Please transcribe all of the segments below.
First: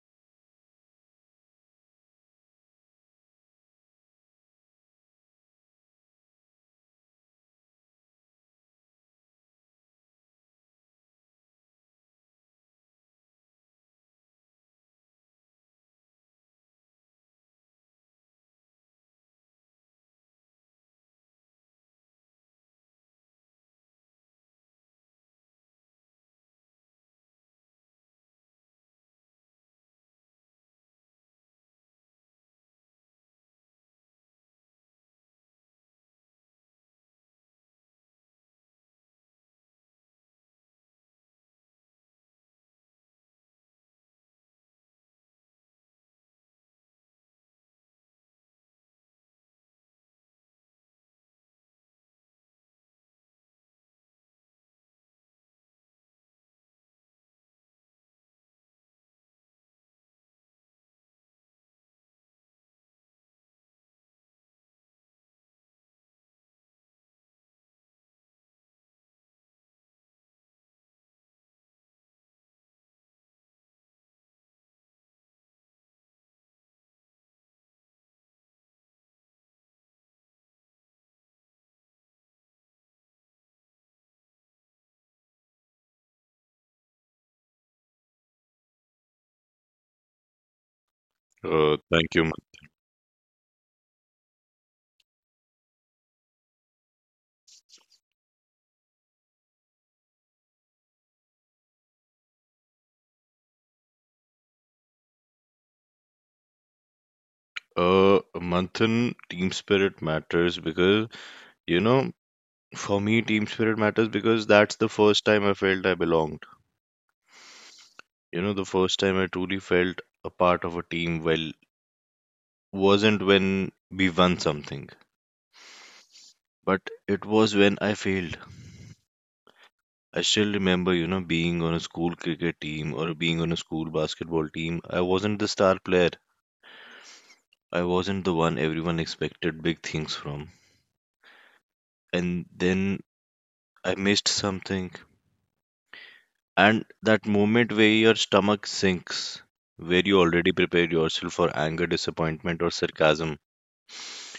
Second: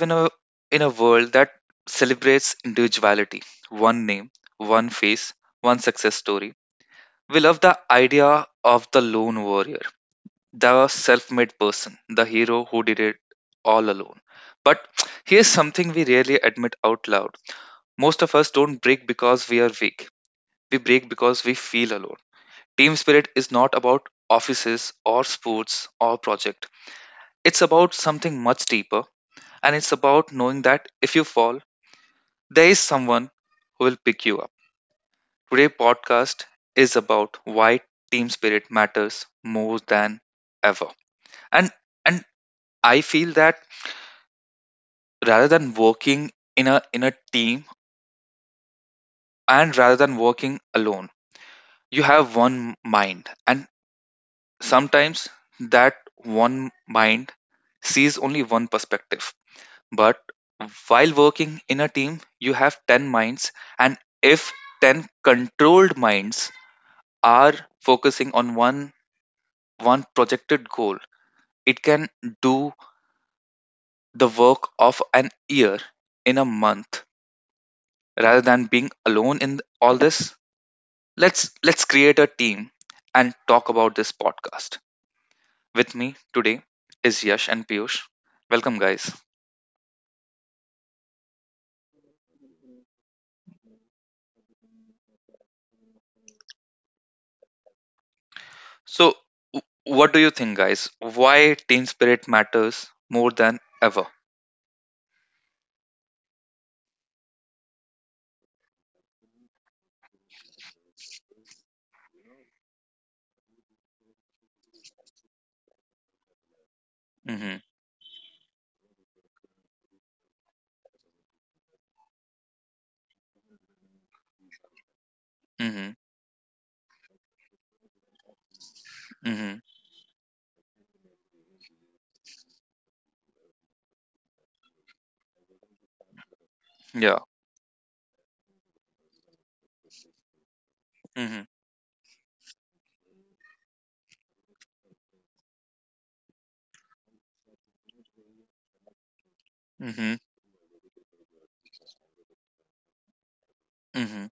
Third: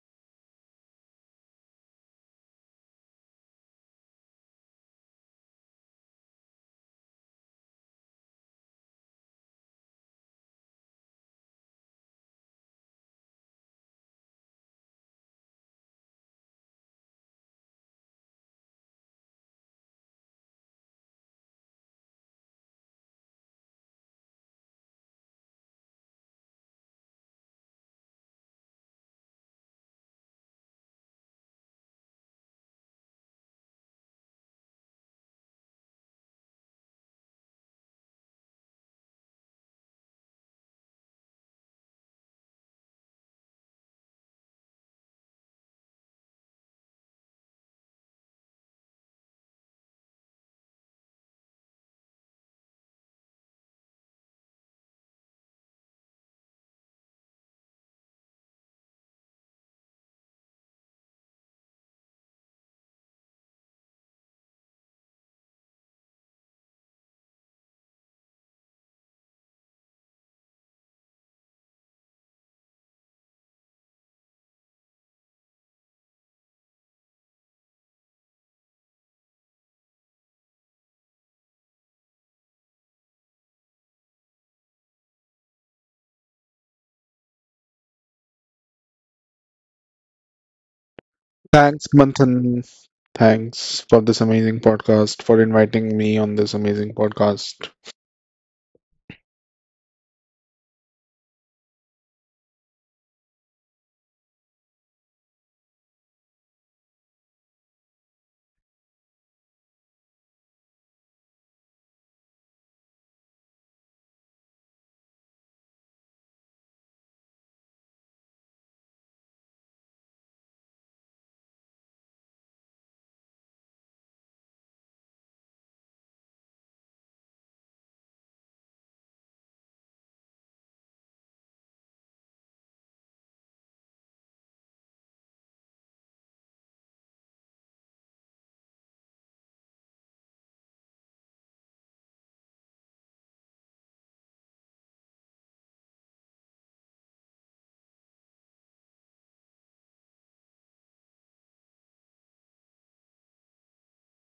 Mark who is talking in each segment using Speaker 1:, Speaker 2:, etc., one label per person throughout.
Speaker 1: in a world that celebrates individuality, one name, one face, one success story. We love the idea of the lone warrior, the self-made person, the hero who did it all alone. But here's something we rarely admit out loud. Most of us don't break because we are weak. We break because we feel alone. Team spirit is not about offices or sports or project. It's about something much deeper, and it's about knowing that if you fall, there is someone who will pick you up. Today's podcast is about why team spirit matters more than ever. And and I feel that rather than working in a team and rather than working alone, you have one mind. And sometimes that one mind sees only one perspective. But while working in a team, you have 10 minds, and if 10 controlled minds are focusing on one projected goal, it can do the work of an year in a month. Rather than being alone in all this, let's create a team and talk about this podcast. With me today is Yash and Piyush. Welcome, guys.
Speaker 2: Thanks,
Speaker 3: Thank you.
Speaker 2: Manthan. Thanks for this amazing podcast, for inviting me on this amazing podcast.
Speaker 1: So, what do you think, guys? Why team spirit matters more than ever?
Speaker 3: Uh, Manthan, team spirit matters because, you know, for me, team spirit matters because that's the first time I felt I belonged.
Speaker 1: Mhm.
Speaker 3: You know, the first time I truly felt a part of a team, well, wasn't when we won something,
Speaker 1: Mhm.
Speaker 3: but it was when I failed.
Speaker 1: Mhm.
Speaker 3: I still remember, you know, being on a school cricket team or being on a school basketball team. I wasn't the star player.
Speaker 1: Yeah.
Speaker 3: I wasn't the one everyone expected big things from.
Speaker 1: Mhm.
Speaker 3: And then I missed something. And that moment where your stomach sinks, where you
Speaker 1: Mhm.
Speaker 3: already prepared yourself for anger, disappointment, or sarcasm.
Speaker 1: Mhm.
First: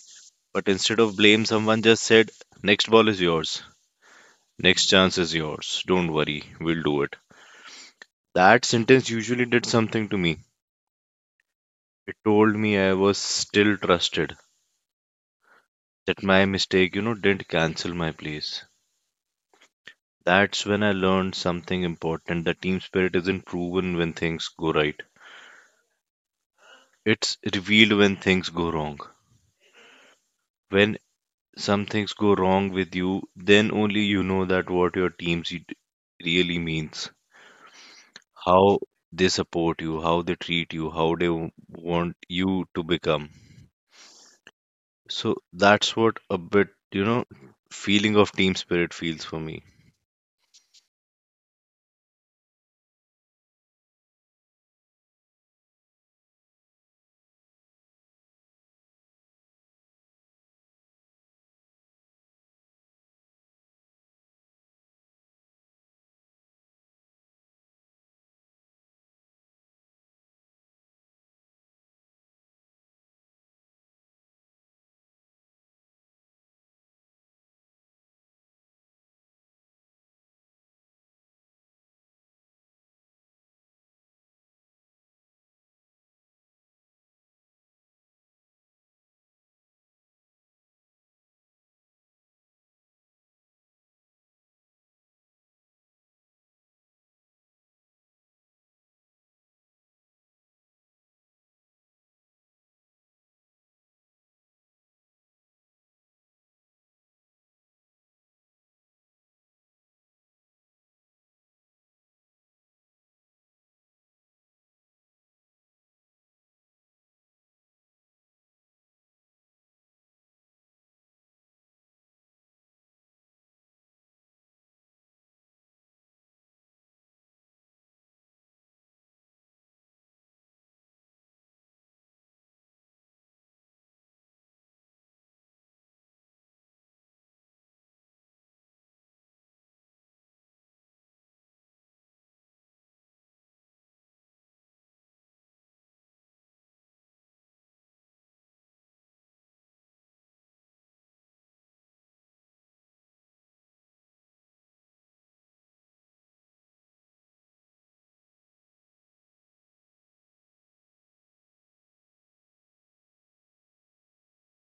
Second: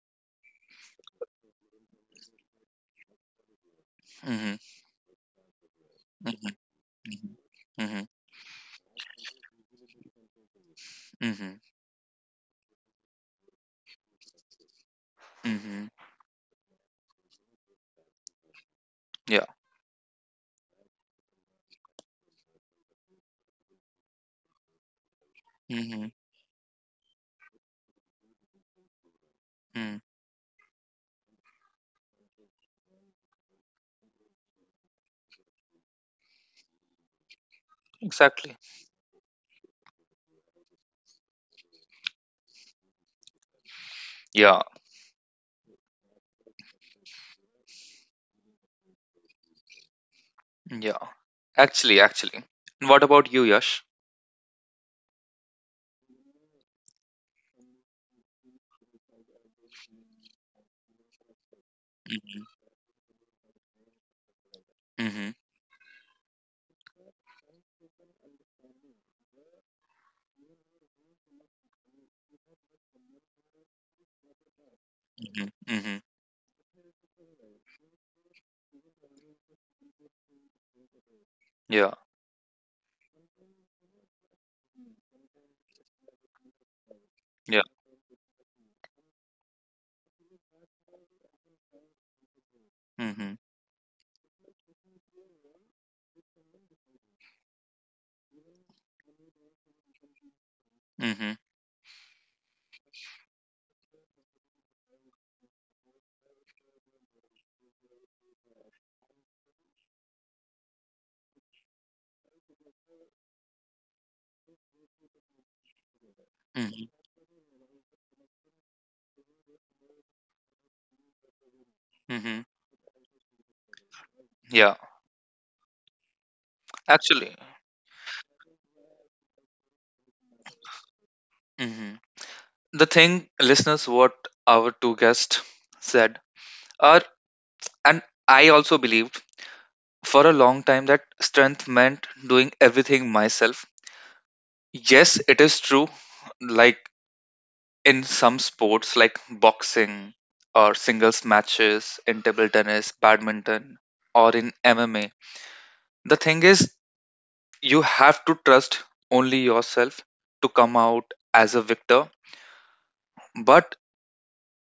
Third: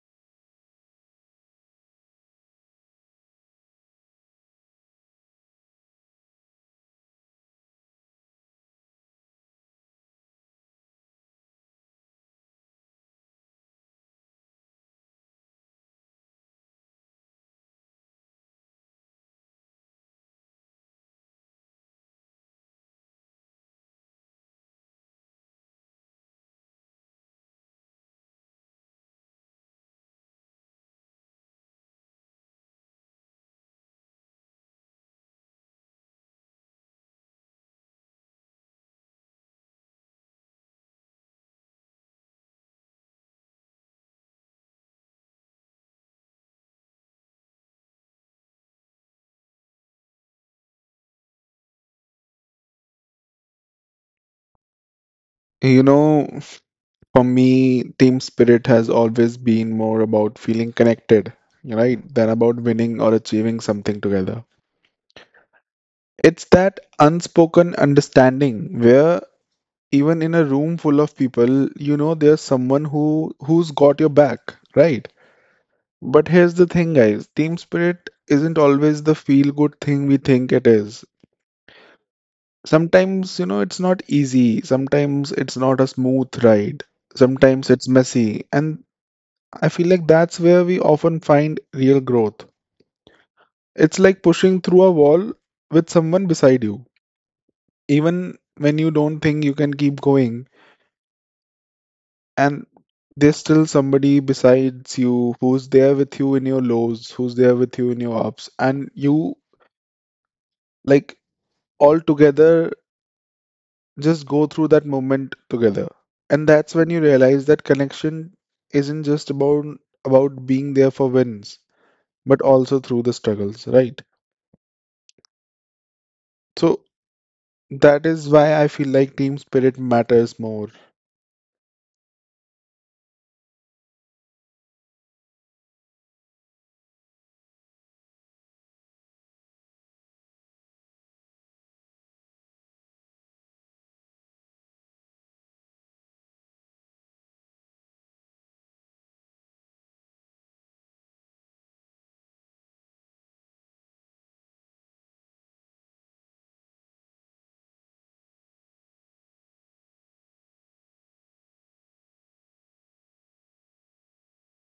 Speaker 3: But instead of blame, someone just said, next ball is yours.
Speaker 1: Mhm.
Speaker 3: Next chance is yours. Don't worry,
Speaker 1: Mhm.
Speaker 3: we'll do it.
Speaker 1: Mhm. Mhm.
Speaker 3: That sentence usually did something to me.
Speaker 1: Mhm.
Speaker 3: It told me I was still trusted,
Speaker 1: Mhm.
Speaker 3: that my mistake, you know, didn't cancel my place.
Speaker 1: Yeah.
Speaker 3: That's when I learned something important, that team spirit isn't proven when things go right,
Speaker 1: Mhm.
Speaker 3: it's revealed when things go wrong.
Speaker 1: Mm.
Speaker 3: When some things go wrong with you, then only you know that what your really means,
Speaker 1: Exactly.
Speaker 3: how they support you, how they treat you, how they want you to become.
Speaker 1: Yeah.
Speaker 3: So that's what a bit, you know, feeling of team spirit feels for me.
Speaker 1: Yeah. Actually, actually. And what about you, Yash?
Speaker 2: You know, for me, team spirit has always been more about feeling connected, right, than
Speaker 1: Mhm.
Speaker 2: about winning or achieving something together.
Speaker 1: Mhm.
Speaker 2: It's that unspoken understanding where even in a room full of people, you know there's someone who's got your back, right?
Speaker 1: Mhm. Mhm.
Speaker 2: But here's the thing, guys, team spirit isn't always the feel good thing we think it is.
Speaker 1: Yeah.
Speaker 2: Sometimes, you know, it's not easy. Sometimes it's not a smooth ride.
Speaker 1: Yeah.
Speaker 2: Sometimes it's messy. And I feel like that's where we often find real growth.
Speaker 1: Mhm.
Speaker 2: It's like pushing through a wall with someone beside you. Even when you don't think you can keep going,
Speaker 1: Mhm.
Speaker 2: and there's still somebody besides you who's there with you in your lows, who's there with you in your ups, and you like all together just go through that moment together. And that's
Speaker 1: Mhm.
Speaker 2: when you realize that connection isn't just about being there for wins,
Speaker 1: Mhm.
Speaker 2: but also through the struggles, right?
Speaker 1: Yeah.
Speaker 2: So
Speaker 1: Actually.
Speaker 2: that is why I feel like team spirit matters more.
Speaker 1: Mhm. The thing, listeners, what our two guests said are, and I also believed for a long time that strength meant doing everything myself. Yes, it is true. Like, in some sports like boxing or singles matches, in table tennis, badminton, or in MMA, the thing is, you have to trust only yourself to come out as a victor. But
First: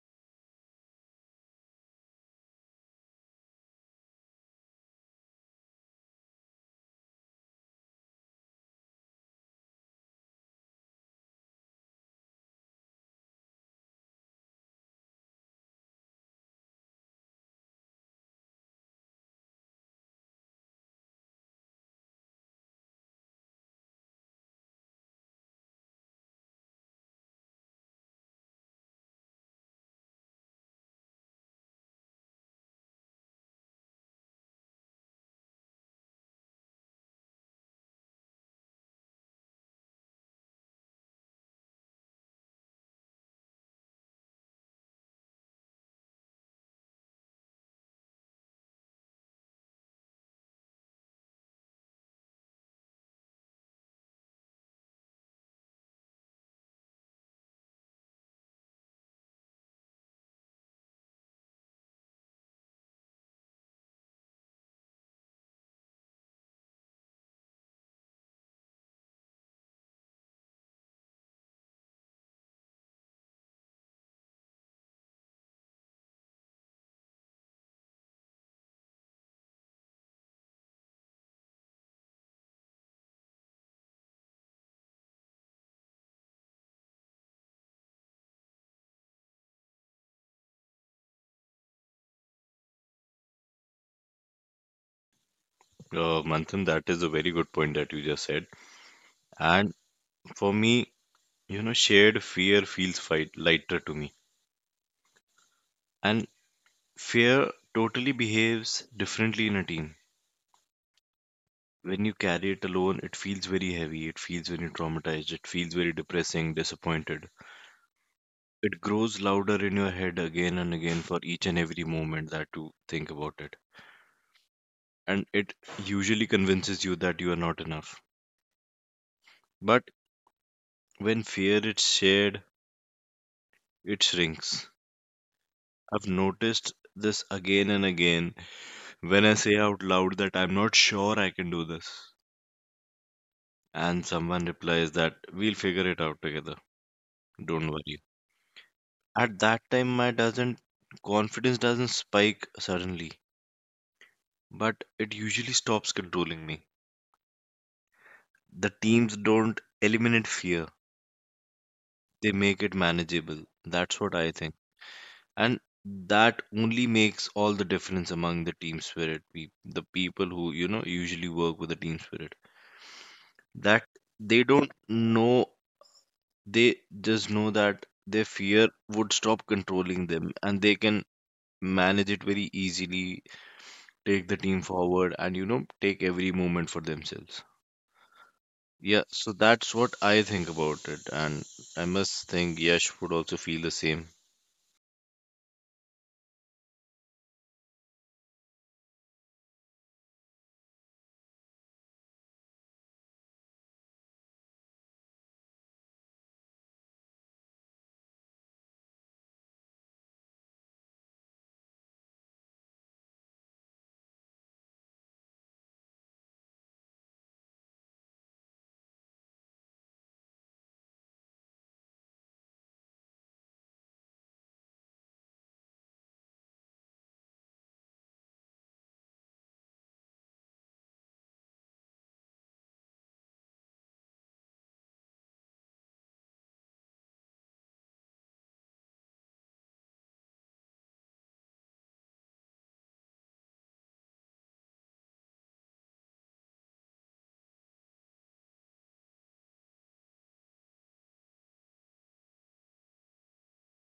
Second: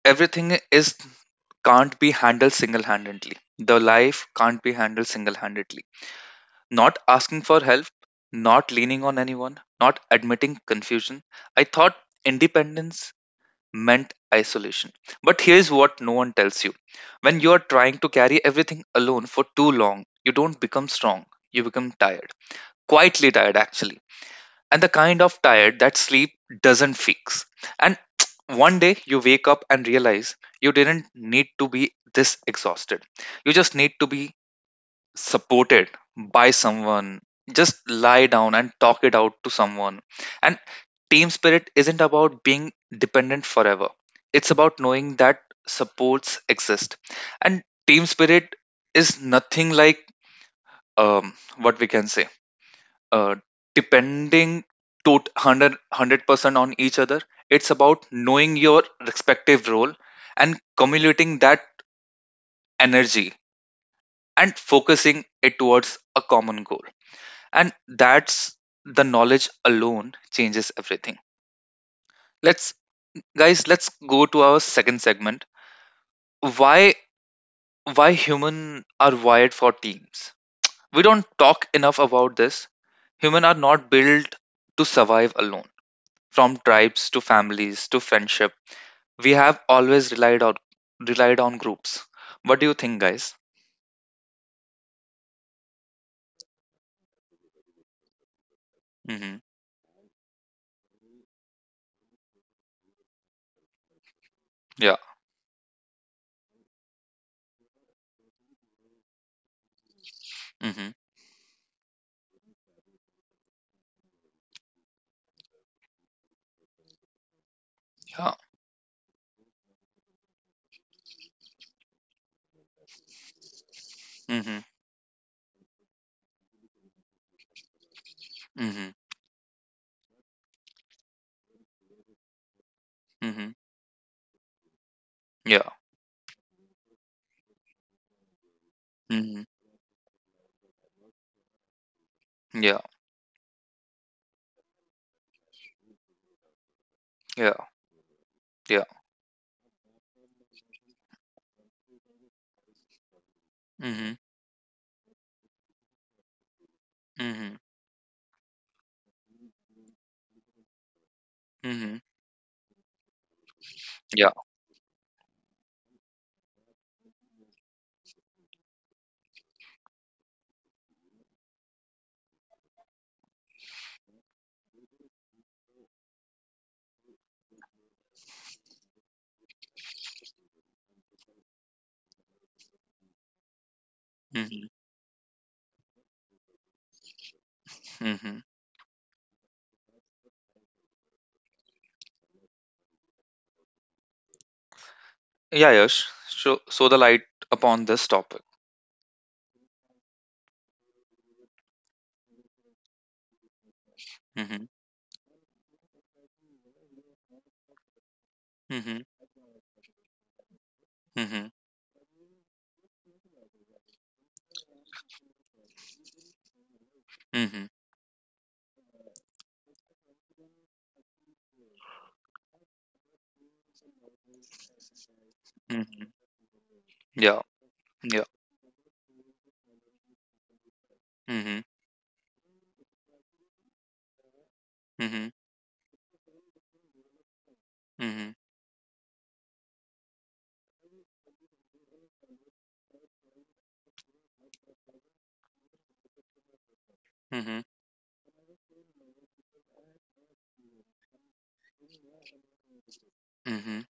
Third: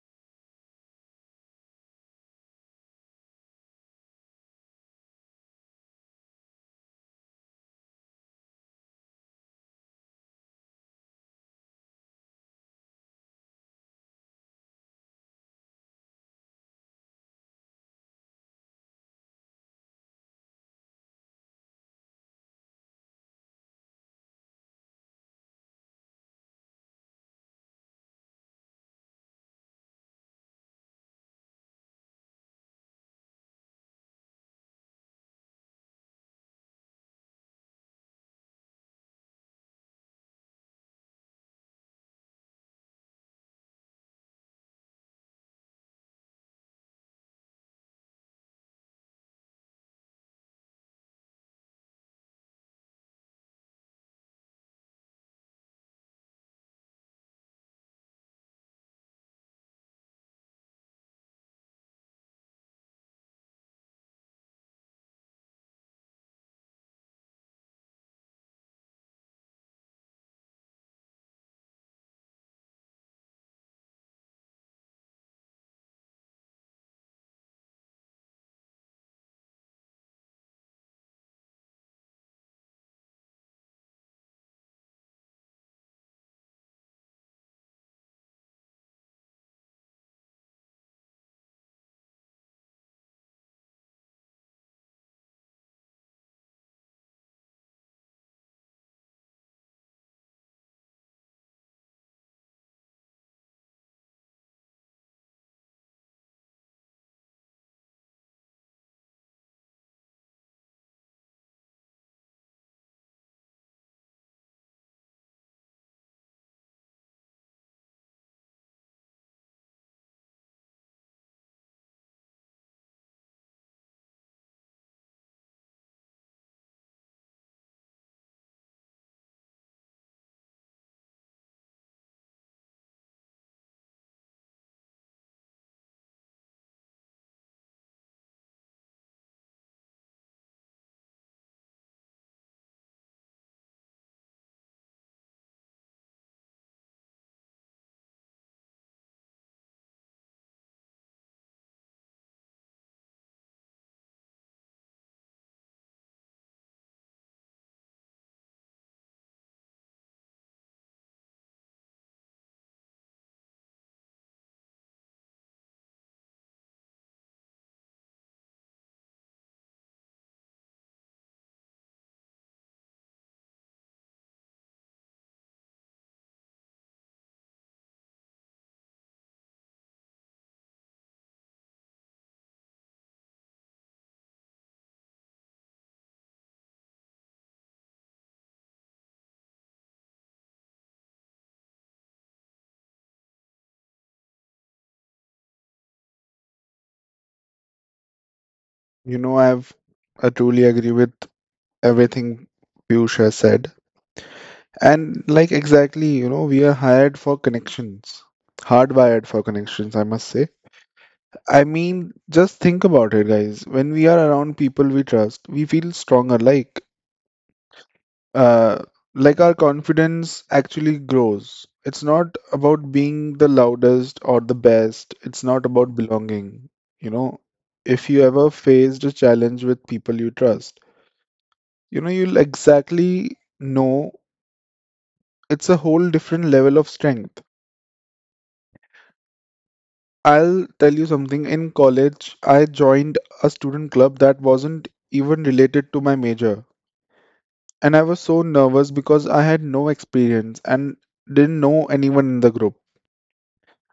Speaker 1: everything is can't be handled single handedly. The life can't be handled single handedly. Not asking for help, not leaning on anyone, not admitting confusion. I thought independence meant isolation. But here's what no one tells you: when you're trying to carry everything alone for too long, you don't become strong, you become tired. Quietly tired, actually. And the kind of tired that sleep doesn't fix. And one day you wake up and realize you didn't need to be this exhausted. You just need to be supported by someone. Just lie down and talk it out to someone. And team spirit isn't about being dependent forever. It's about knowing that supports exist. And team spirit is nothing like, what we can say, uh, depending to 100% on each other. It's about knowing your respective role and cumulating that energy and focusing it towards a common goal. And that's, the knowledge alone changes everything. Let's Guys, let's go to our second segment. Why why human are wired for teams. We don't talk enough about this. Human are not built to survive alone. From tribes to families to friendship, we have always relied on groups. What do you think, guys?
Speaker 3: Manthan, that is a very good point that you just said.
Speaker 1: Mm-hmm.
Speaker 3: And for me, you know, shared fear feels lighter to me.
Speaker 1: Yeah.
Speaker 3: And fear totally behaves differently in a team.
Speaker 1: Mm-hmm.
Speaker 3: When you carry it alone, it feels very heavy, it feels very traumatized, it feels very depressing, disappointed.
Speaker 1: Yeah.
Speaker 3: It grows louder in your head again and again for each and every moment that you think about it.
Speaker 1: Mm-hmm.
Speaker 3: And it usually convinces you that you are not enough.
Speaker 1: Mm-hmm.
Speaker 3: But when fear is shared,
Speaker 1: Mm-hmm.
Speaker 3: it shrinks.
Speaker 1: Yeah.
Speaker 3: I've noticed this again and again when I
Speaker 1: Mm-hmm.
Speaker 3: say out loud that I'm not sure I can do this.
Speaker 1: Yeah.
Speaker 3: And someone replies that we'll figure it out together.
Speaker 1: Yeah.
Speaker 3: Don't worry.
Speaker 1: Yeah.
Speaker 3: At that time, my doesn't confidence doesn't spike suddenly,
Speaker 1: Mm-hmm.
Speaker 3: but it usually stops controlling me.
Speaker 1: Mm-hmm.
Speaker 3: The teams don't eliminate fear;
Speaker 1: Mm-hmm.
Speaker 3: they make it manageable. That's what
Speaker 1: Yeah.
Speaker 3: I think, and that only makes all the difference among the team spirit. Peop The people who, you know, usually work with the team spirit, that they don't know, they just know that their fear would stop controlling them, and they can manage it very easily, take the team
Speaker 1: Mm-hmm.
Speaker 3: forward, and, you know, take every moment for themselves.
Speaker 1: Mm-hmm.
Speaker 3: Yeah, so that's what I think about it, and I must think Yash would also feel the same.
Speaker 1: Yeah. Yes. So the light upon this topic.
Speaker 2: You know, I truly agree with everything Piyush has said.
Speaker 1: Mm-hmm.
Speaker 2: And like exactly, you know, we are hired for connections.
Speaker 1: Mm-hmm.
Speaker 2: Hardwired for connections, I must say.
Speaker 1: Mm-hmm.
Speaker 2: I mean, just think about it, guys. When we are around people we trust, we feel stronger.
Speaker 1: Mhm.
Speaker 2: Uh, like our confidence actually grows. It's not about being the loudest or the best. It's not about
Speaker 1: Mhm.
Speaker 2: belonging. You know,
Speaker 1: Yeah.
Speaker 2: if you
Speaker 1: Ja.
Speaker 2: ever faced a challenge with people you trust,
Speaker 1: Mhm.
Speaker 2: you know, you'll exactly know
Speaker 1: Mhm.
Speaker 2: it's a whole different level of strength.
Speaker 1: Mhm.
Speaker 2: I'll tell you something. In college, I joined a student club that wasn't even related to my major.
Speaker 1: Mhm.
Speaker 2: And I was so nervous because I had no experience and didn't know anyone in the group.
Speaker 1: Mhm.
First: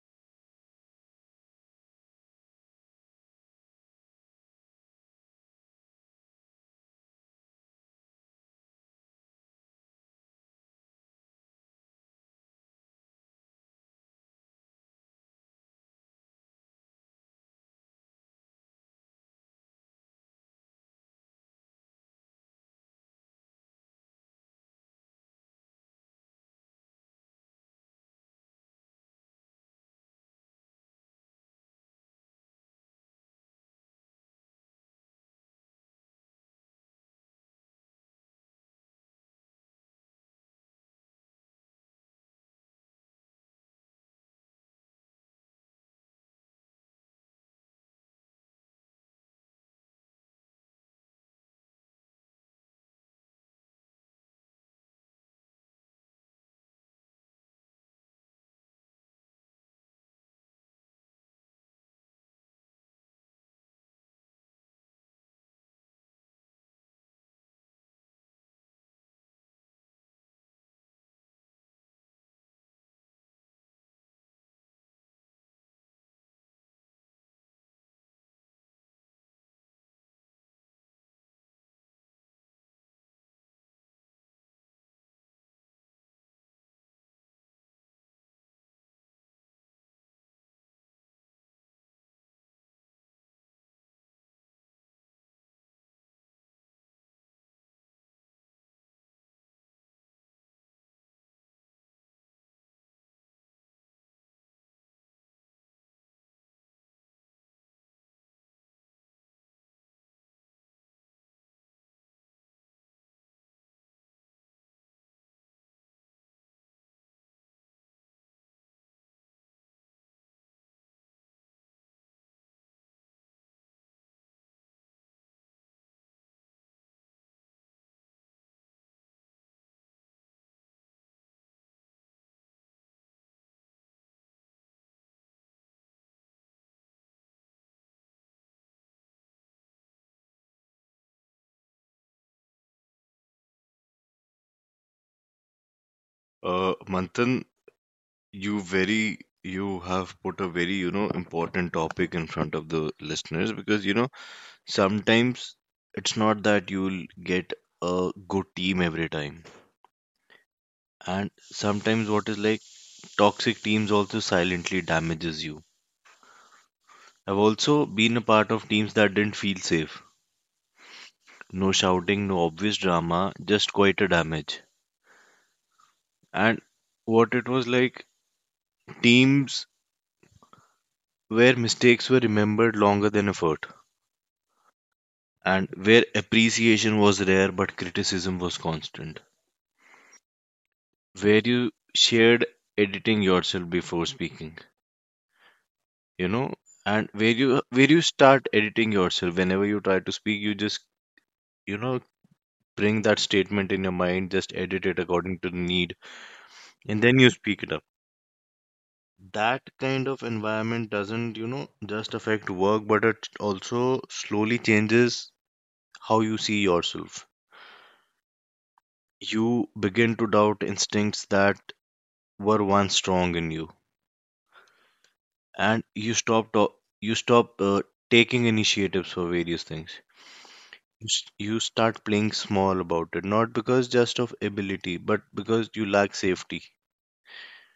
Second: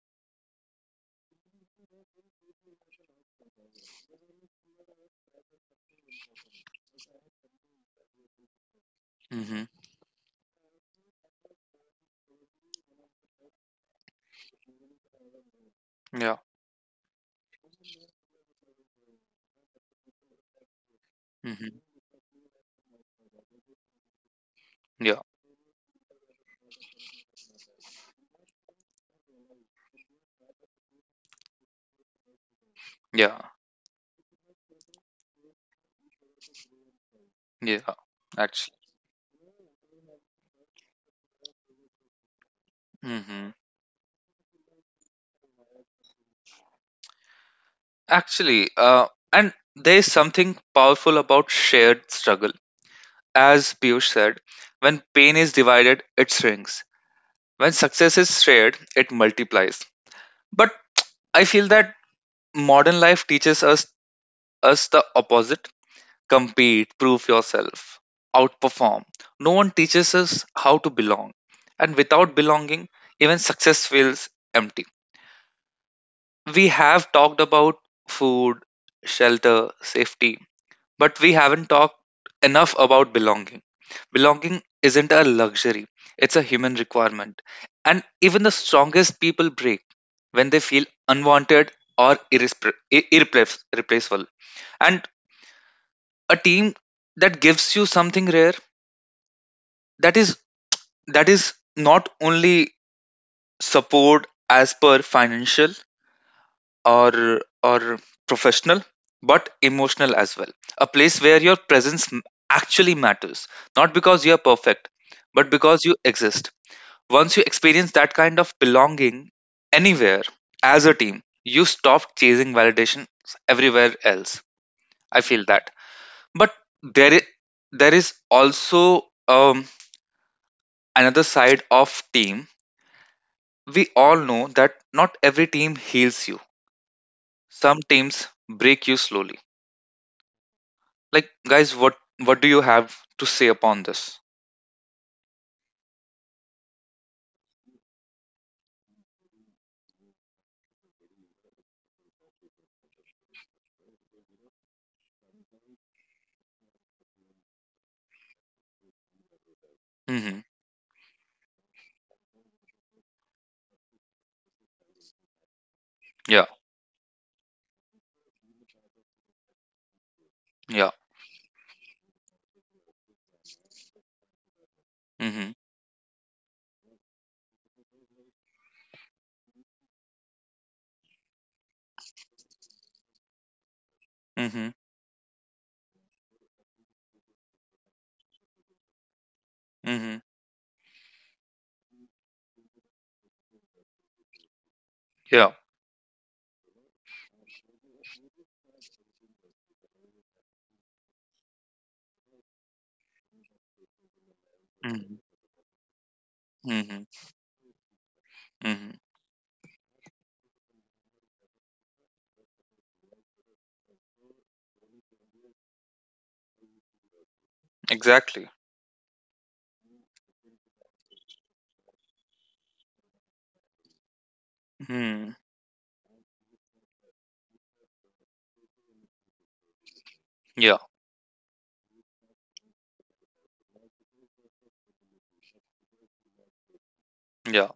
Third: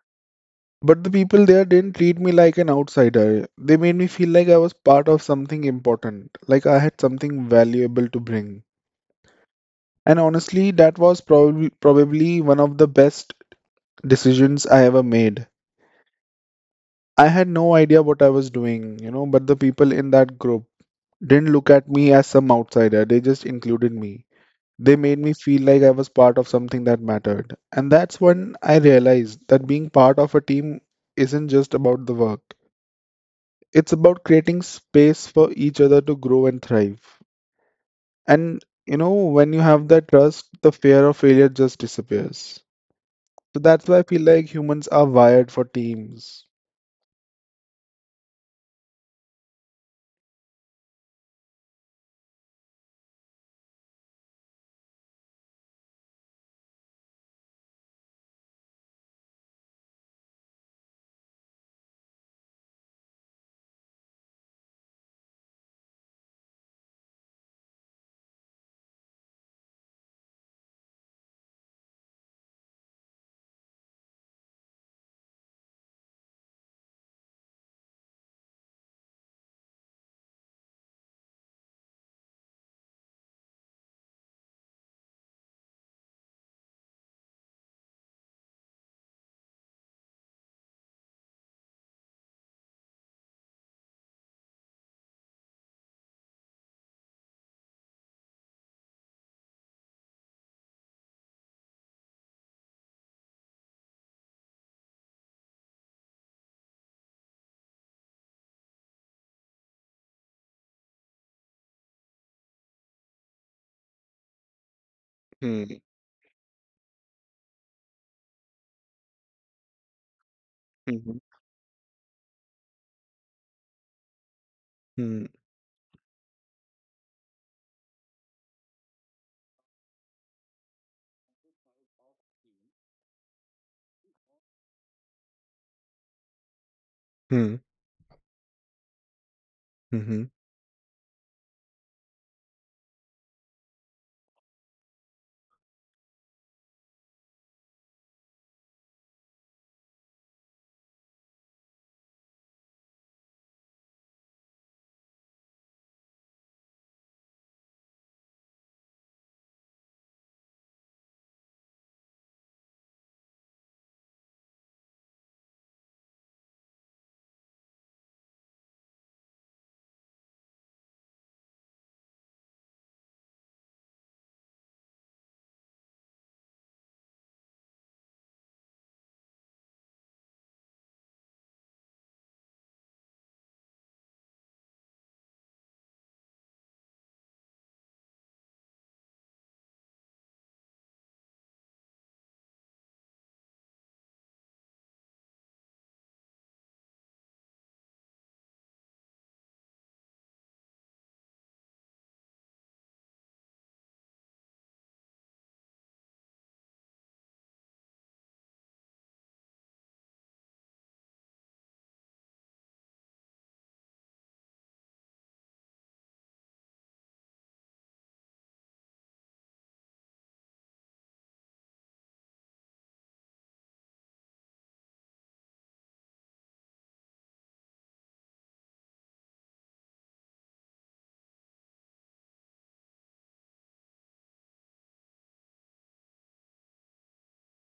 Speaker 2: But the people there didn't treat me like an outsider. They made me feel like I was part of something important, like I had something valuable to bring.
Speaker 1: Mhm.
Speaker 2: And honestly, that was probably one of the best decisions I ever made.
Speaker 1: Yeah.
Speaker 2: I had no idea what I was doing, you know, but the people in that group didn't look
Speaker 1: Mhm.
Speaker 2: at me as some outsider. They just included me. They made
Speaker 1: Yeah.
Speaker 2: me feel like I was part of something that mattered. And that's when I realized that being part of a team isn't just about the work.
Speaker 1: Yeah.
Speaker 2: It's about creating space for each other to grow and thrive.
Speaker 1: Yeah.
Speaker 2: And
Speaker 1: Actually.
Speaker 2: you know, when you have that trust, the fear of failure just disappears.
Speaker 1: Mhm.
Speaker 2: So that's why I feel like humans are wired for teams.
Speaker 1: Actually, and there is something powerful about shared struggle. As Piyush said, when pain is divided, it shrinks. When success is shared, it multiplies. But I feel that modern life teaches us the opposite: compete, prove yourself, outperform. No one teaches us how to belong. And without belonging, even success feels empty. We have talked about food, shelter, safety, but we haven't talked enough about belonging. Belonging isn't a luxury, it's a human requirement. And even the strongest people break when they feel unwanted or irreplaceable. And a team that gives you something rare, that is that is not only support as per financial or professional but emotional as well, a place where your presence actually matters, not because you are perfect but
Speaker 2: Hmm.
Speaker 1: because you exist. Once you experience that kind of belonging anywhere, as a
Speaker 2: Mhm.
Speaker 1: team, you stop chasing validation everywhere else. I
Speaker 2: Hmm.
Speaker 1: feel that, but there is, there is also, um, another side of team. We all know that not every team heals you.
Speaker 2: Hmm.
Speaker 1: Some teams break you slowly.
Speaker 2: Hmm.
Speaker 1: Like, guys, what do you have to say upon this?
Speaker 3: Manthan, you very you have put a very, you know, important topic in front of the listeners, because, you know, sometimes it's not that you'll get a good team every time,
Speaker 1: Mm-hmm.
Speaker 3: and sometimes what is like toxic teams also silently damages you.
Speaker 1: Yeah.
Speaker 3: I've also been a part of teams that didn't feel safe.
Speaker 1: Yeah.
Speaker 3: No shouting, no obvious drama, just quite a damage.
Speaker 1: Mm-hmm.
Speaker 3: And what it was like teams where mistakes were remembered longer than effort,
Speaker 1: Mm-hmm.
Speaker 3: and where appreciation was rare but criticism was constant,
Speaker 1: Mm-hmm.
Speaker 3: where you shared editing yourself before speaking,
Speaker 1: Yeah.
Speaker 3: you know, and where you start editing yourself whenever you try to speak, you just, you know, bring that statement in your mind, just edit it
Speaker 1: Mm-hmm.
Speaker 3: according to the need,
Speaker 1: Mm-hmm.
Speaker 3: and then you speak it out.
Speaker 1: Mm-hmm.
Speaker 3: That kind of environment doesn't, you know, just affect work, but it also slowly changes how you see yourself.
Speaker 1: Exactly.
Speaker 3: You begin to doubt instincts that were once strong in you,
Speaker 1: Hmm.
Speaker 3: and you stop taking initiatives for various things.
Speaker 1: Yeah.
Speaker 3: You start playing small about it, not because just of ability, but because you lack safety.
Speaker 1: Yeah.